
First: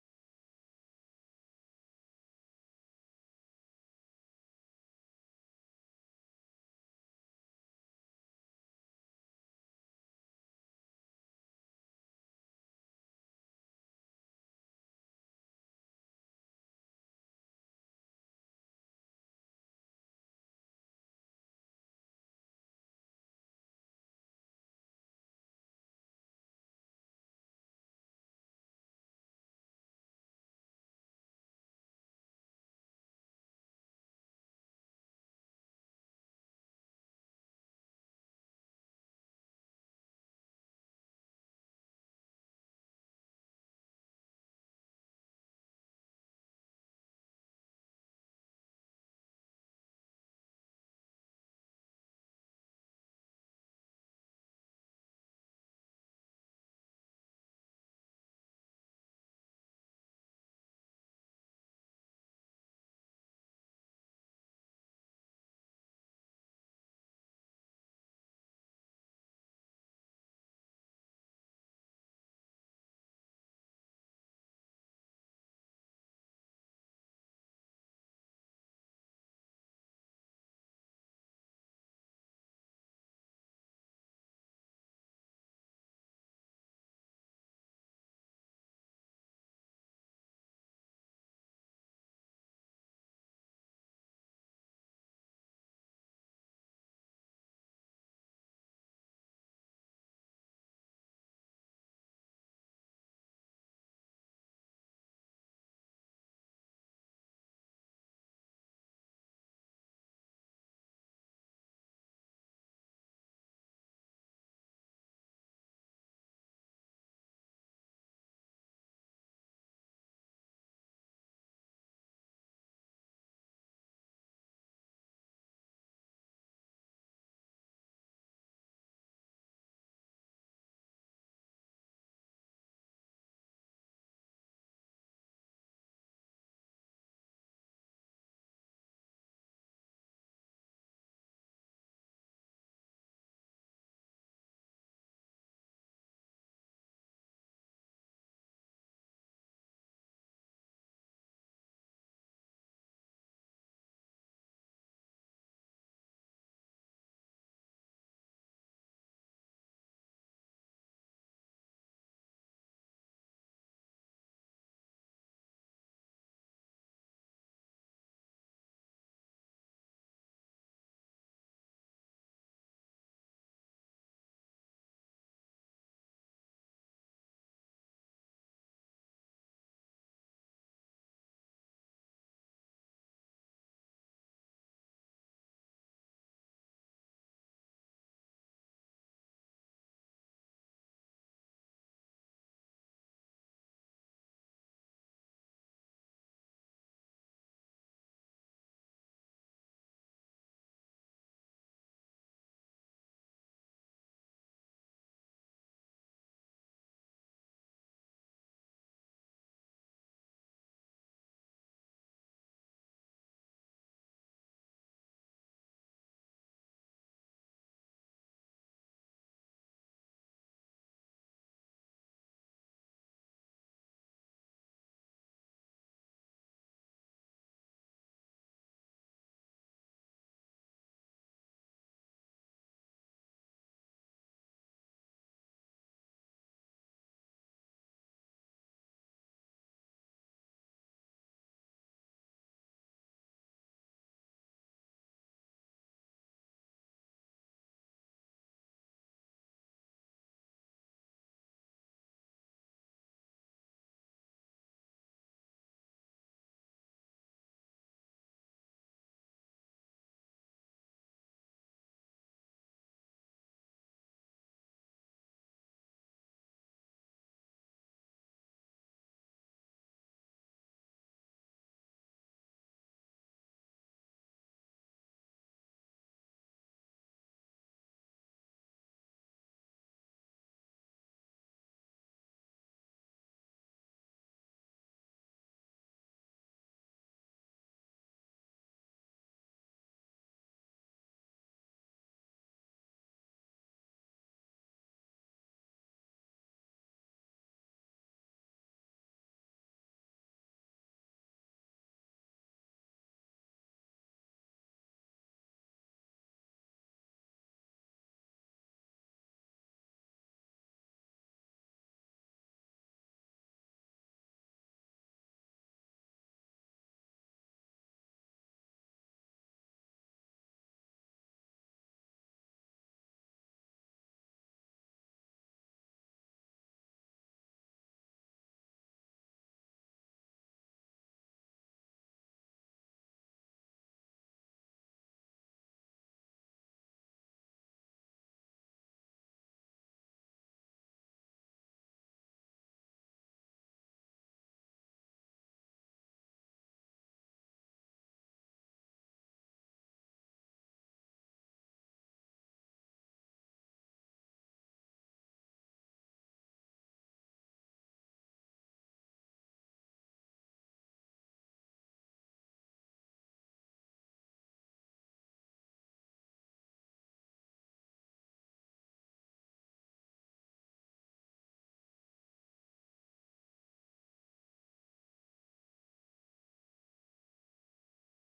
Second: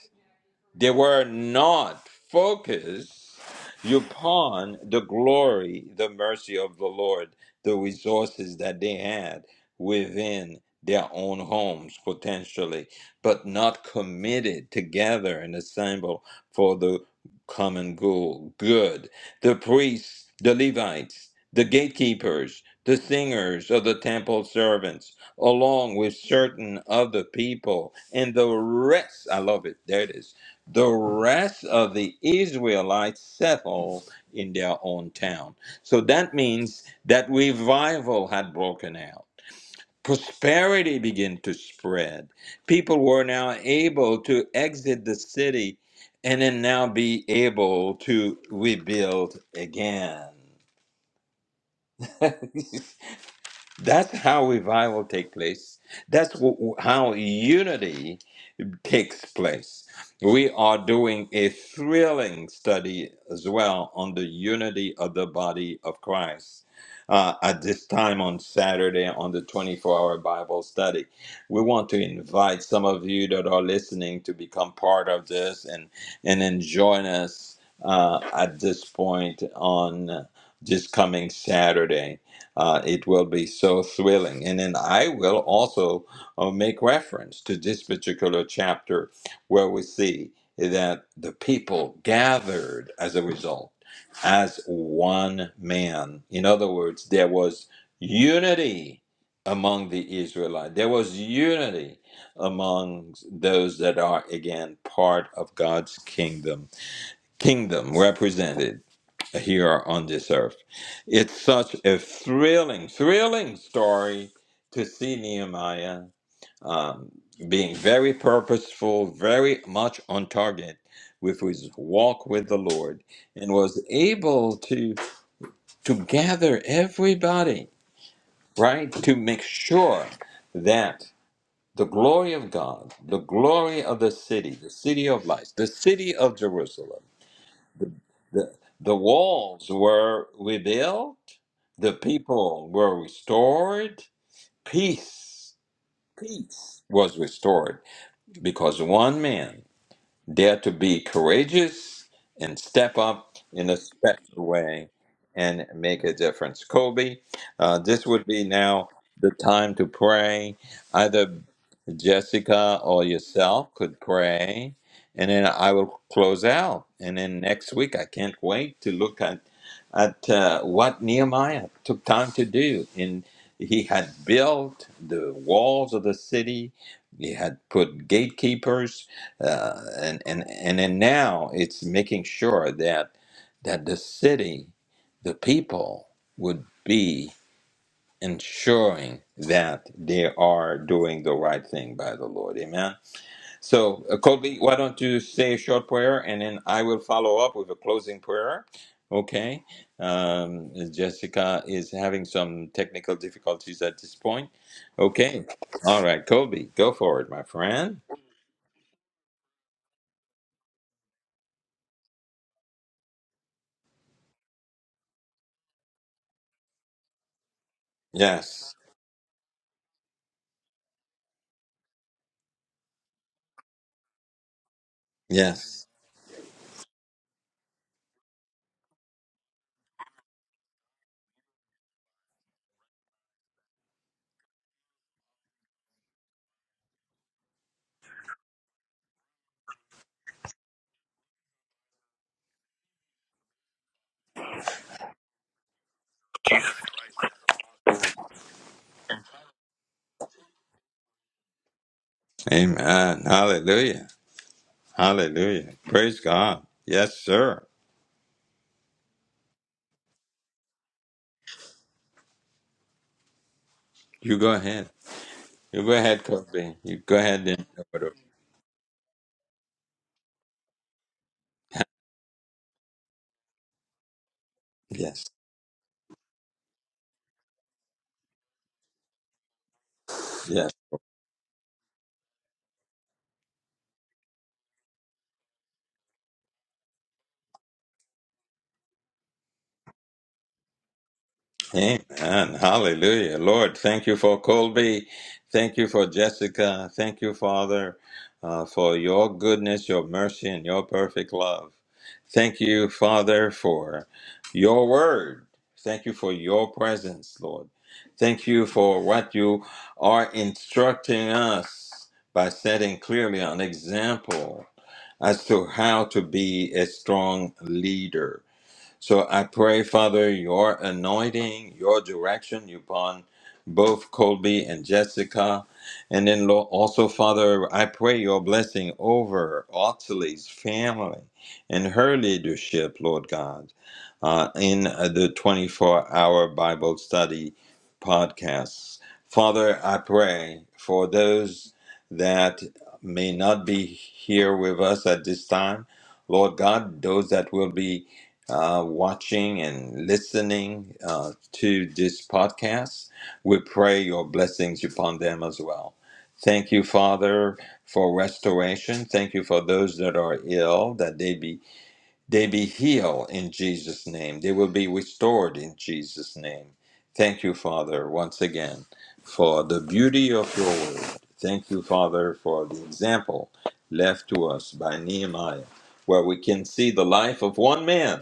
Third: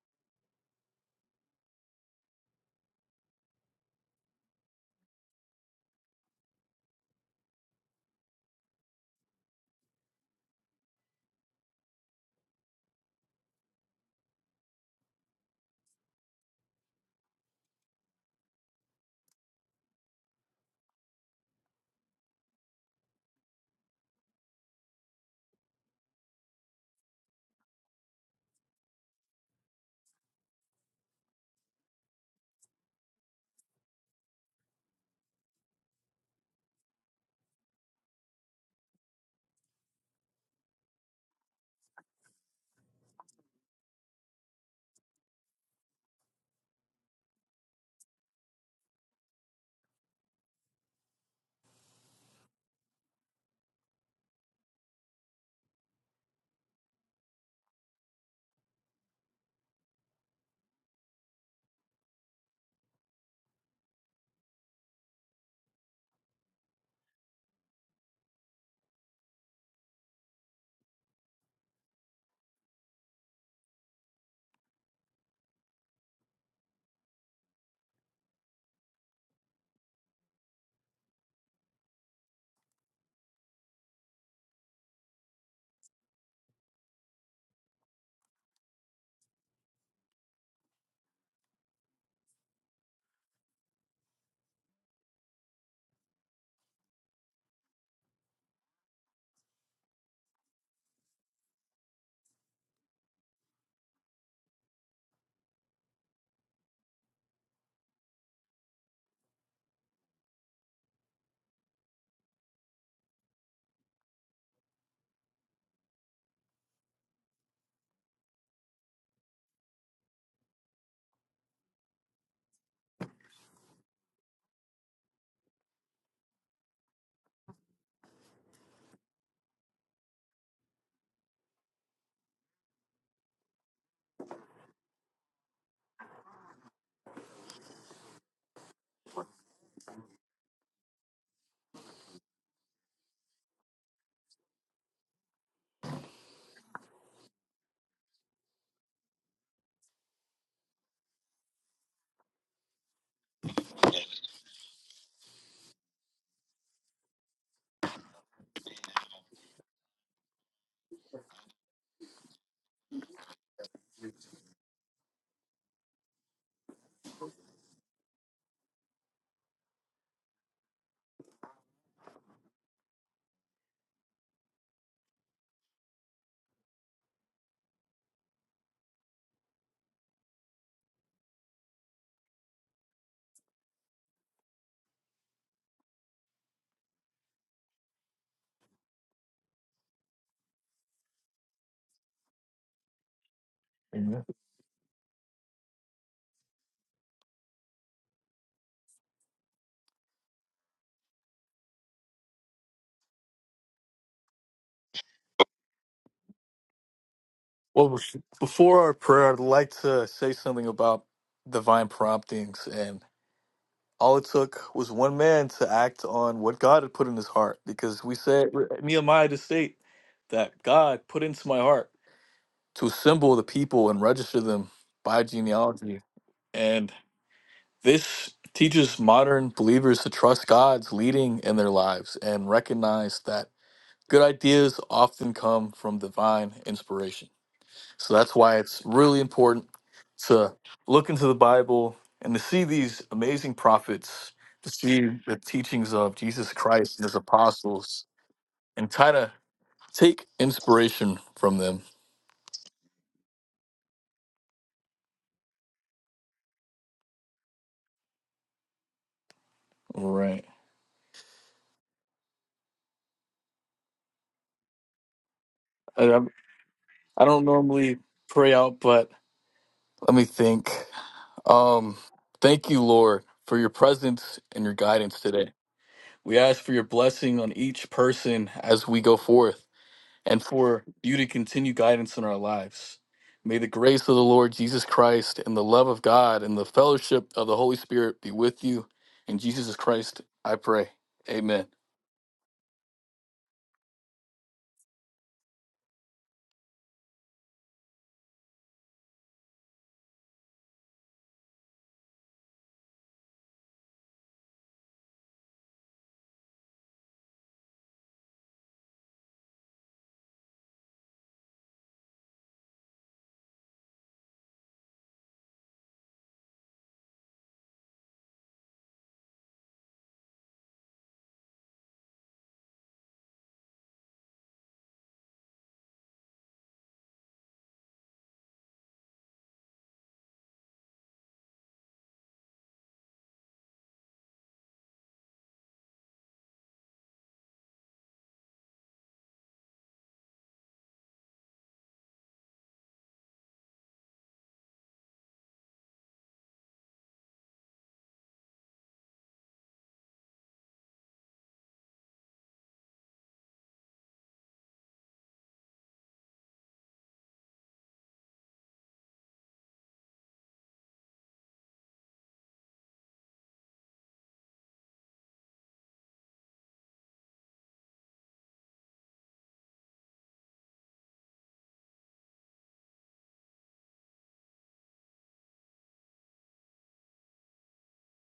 they were not focused upon the glory, the mercy of the Lord, the resources that they had within their own homes potentially, but not committed together and assemble for the common goal. Good. The priests, the Levites, the gatekeepers, the singers of the temple servants, along with certain other people, and the rest. I love it. There it is the rest of the Israelites settled in their own town. So that means that revival had broken out. Prosperity began to spread. People were now able to exit the city and then now be able to rebuild again. That's how revival take place. That's wh- how unity takes place. We are doing a thrilling study as well on the unity of the body of Christ. Uh, at this time on Saturday, on the 24 hour Bible study, we want to invite some of you that are listening to become part of this and, and then join us uh, at this point on this coming Saturday. Uh, it will be so thrilling. And then I will also uh, make reference to this particular chapter where we see that the people gathered as a result as one man. In other words, there was unity among the Israelites, there was unity among those that are again part of God's kingdom, kingdom represented here on this earth. It's such a thrilling, thrilling story to see Nehemiah um, being very purposeful, very much on target with his walk with the Lord, and was able to to gather everybody right to make sure that the glory of God, the glory of the city, the city of lights, the city of Jerusalem, the the walls were rebuilt, the people were restored, peace, peace was restored because one man Dare to be courageous and step up in a special way and make a difference. Kobe, uh, this would be now the time to pray. Either Jessica or yourself could pray, and then I will close out. And then next week, I can't wait to look at at uh, what Nehemiah took time to do. And he had built the walls of the city. He had put gatekeepers uh, and and and then now it's making sure that that the city, the people would be ensuring that they are doing the right thing by the Lord. Amen. So, uh,
Amen.
Colby, why don't you say a short prayer, and then I will follow up with a closing prayer. Okay. Um, Jessica is having some technical difficulties at this point. Okay. All right, Colby, go for it, my
Well,
friend.
bef- before our prayer, I'd like to say something about divine promptings. And all it took was one man to act on what God had put in his heart. Because we said,
Yes.
Nehemiah to state that God put into my heart to assemble the people and register them by
Yes.
genealogy. And this teaches modern believers to trust God's leading in their lives and recognize that good ideas often come from divine inspiration. So that's why it's really important to look into the Bible and to see these amazing prophets, to see the teachings of Jesus Christ and his apostles, and kind of take inspiration from them.
Amen. Hallelujah. Hallelujah. Praise God. Yes, sir.
Right.
You go ahead. You go
I,
ahead,
I'm-
Kobe. You go
I don't
ahead and
normally pray out, but let me think. Um, thank you, Lord, for your presence and your guidance
Yes.
today. We ask for your blessing on each person as we go forth. and
Yes.
for you to continue guidance in our lives. May the grace of the Lord Jesus Christ and the love of God and the fellowship of the Holy Spirit be with you. In Jesus Christ, I pray. Amen.
Amen. Hallelujah. Lord, thank you for Colby. Thank you for Jessica. Thank you, Father, uh, for your goodness, your mercy, and your perfect love. Thank you, Father, for your word. Thank you for your presence, Lord. Thank you for what you are instructing us by setting clearly an example as to how to be a strong leader. So I pray, Father, your anointing, your direction upon both Colby and Jessica. And then, Lord, also, Father, I pray your blessing over Ottilie's family and her leadership, Lord God, uh, in uh, the 24 hour Bible study podcasts. Father, I pray for those that may not be here with us at this time. Lord God, those that will be uh, watching and listening uh, to this podcast. We pray your blessings upon them as well. Thank you, Father, for restoration. Thank you for those that are ill, that they be they be healed in Jesus' name. They will be restored in Jesus' name. Thank you, Father, once again for the beauty of your word. Thank you, Father, for the example left to us by Nehemiah, where we can see the life of one man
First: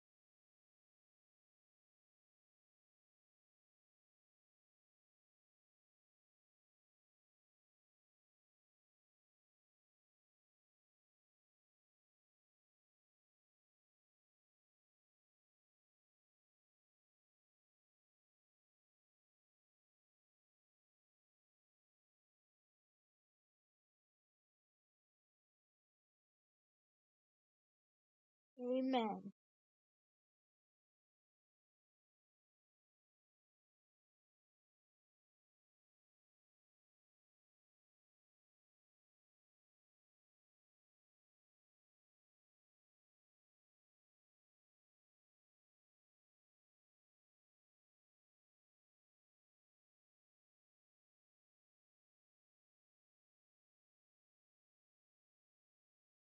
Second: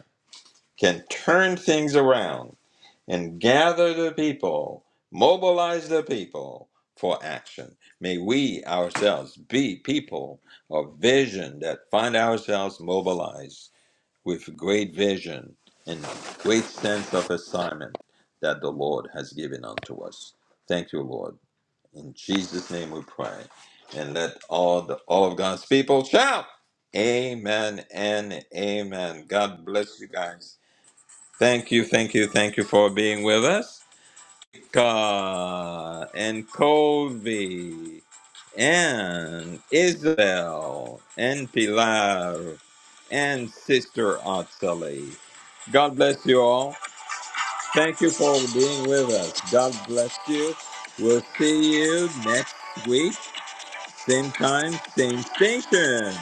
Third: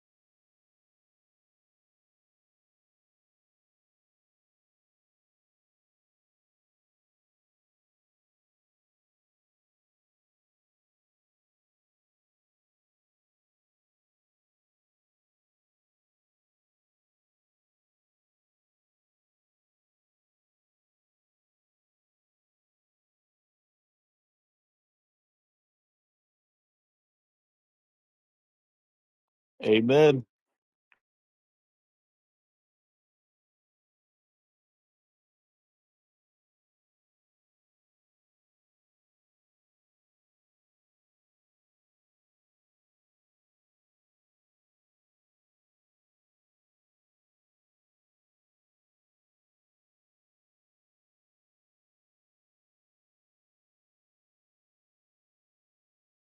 can turn things around and gather the people, mobilize the people for action. May we ourselves be people of vision that find ourselves mobilized with great vision and great sense of assignment that the Lord has given unto us. Thank you, Lord. In Jesus' name we pray. And let all the all of God's people shout. Amen and
Amen.
amen. God bless you
Amen.
guys. Thank you, thank you, thank you for being with us. Ka and Colby and Isabel and Pilar and Sister Otsali. God bless you all. Thank you for being with us. God bless you. We'll see you next week, same time, same station.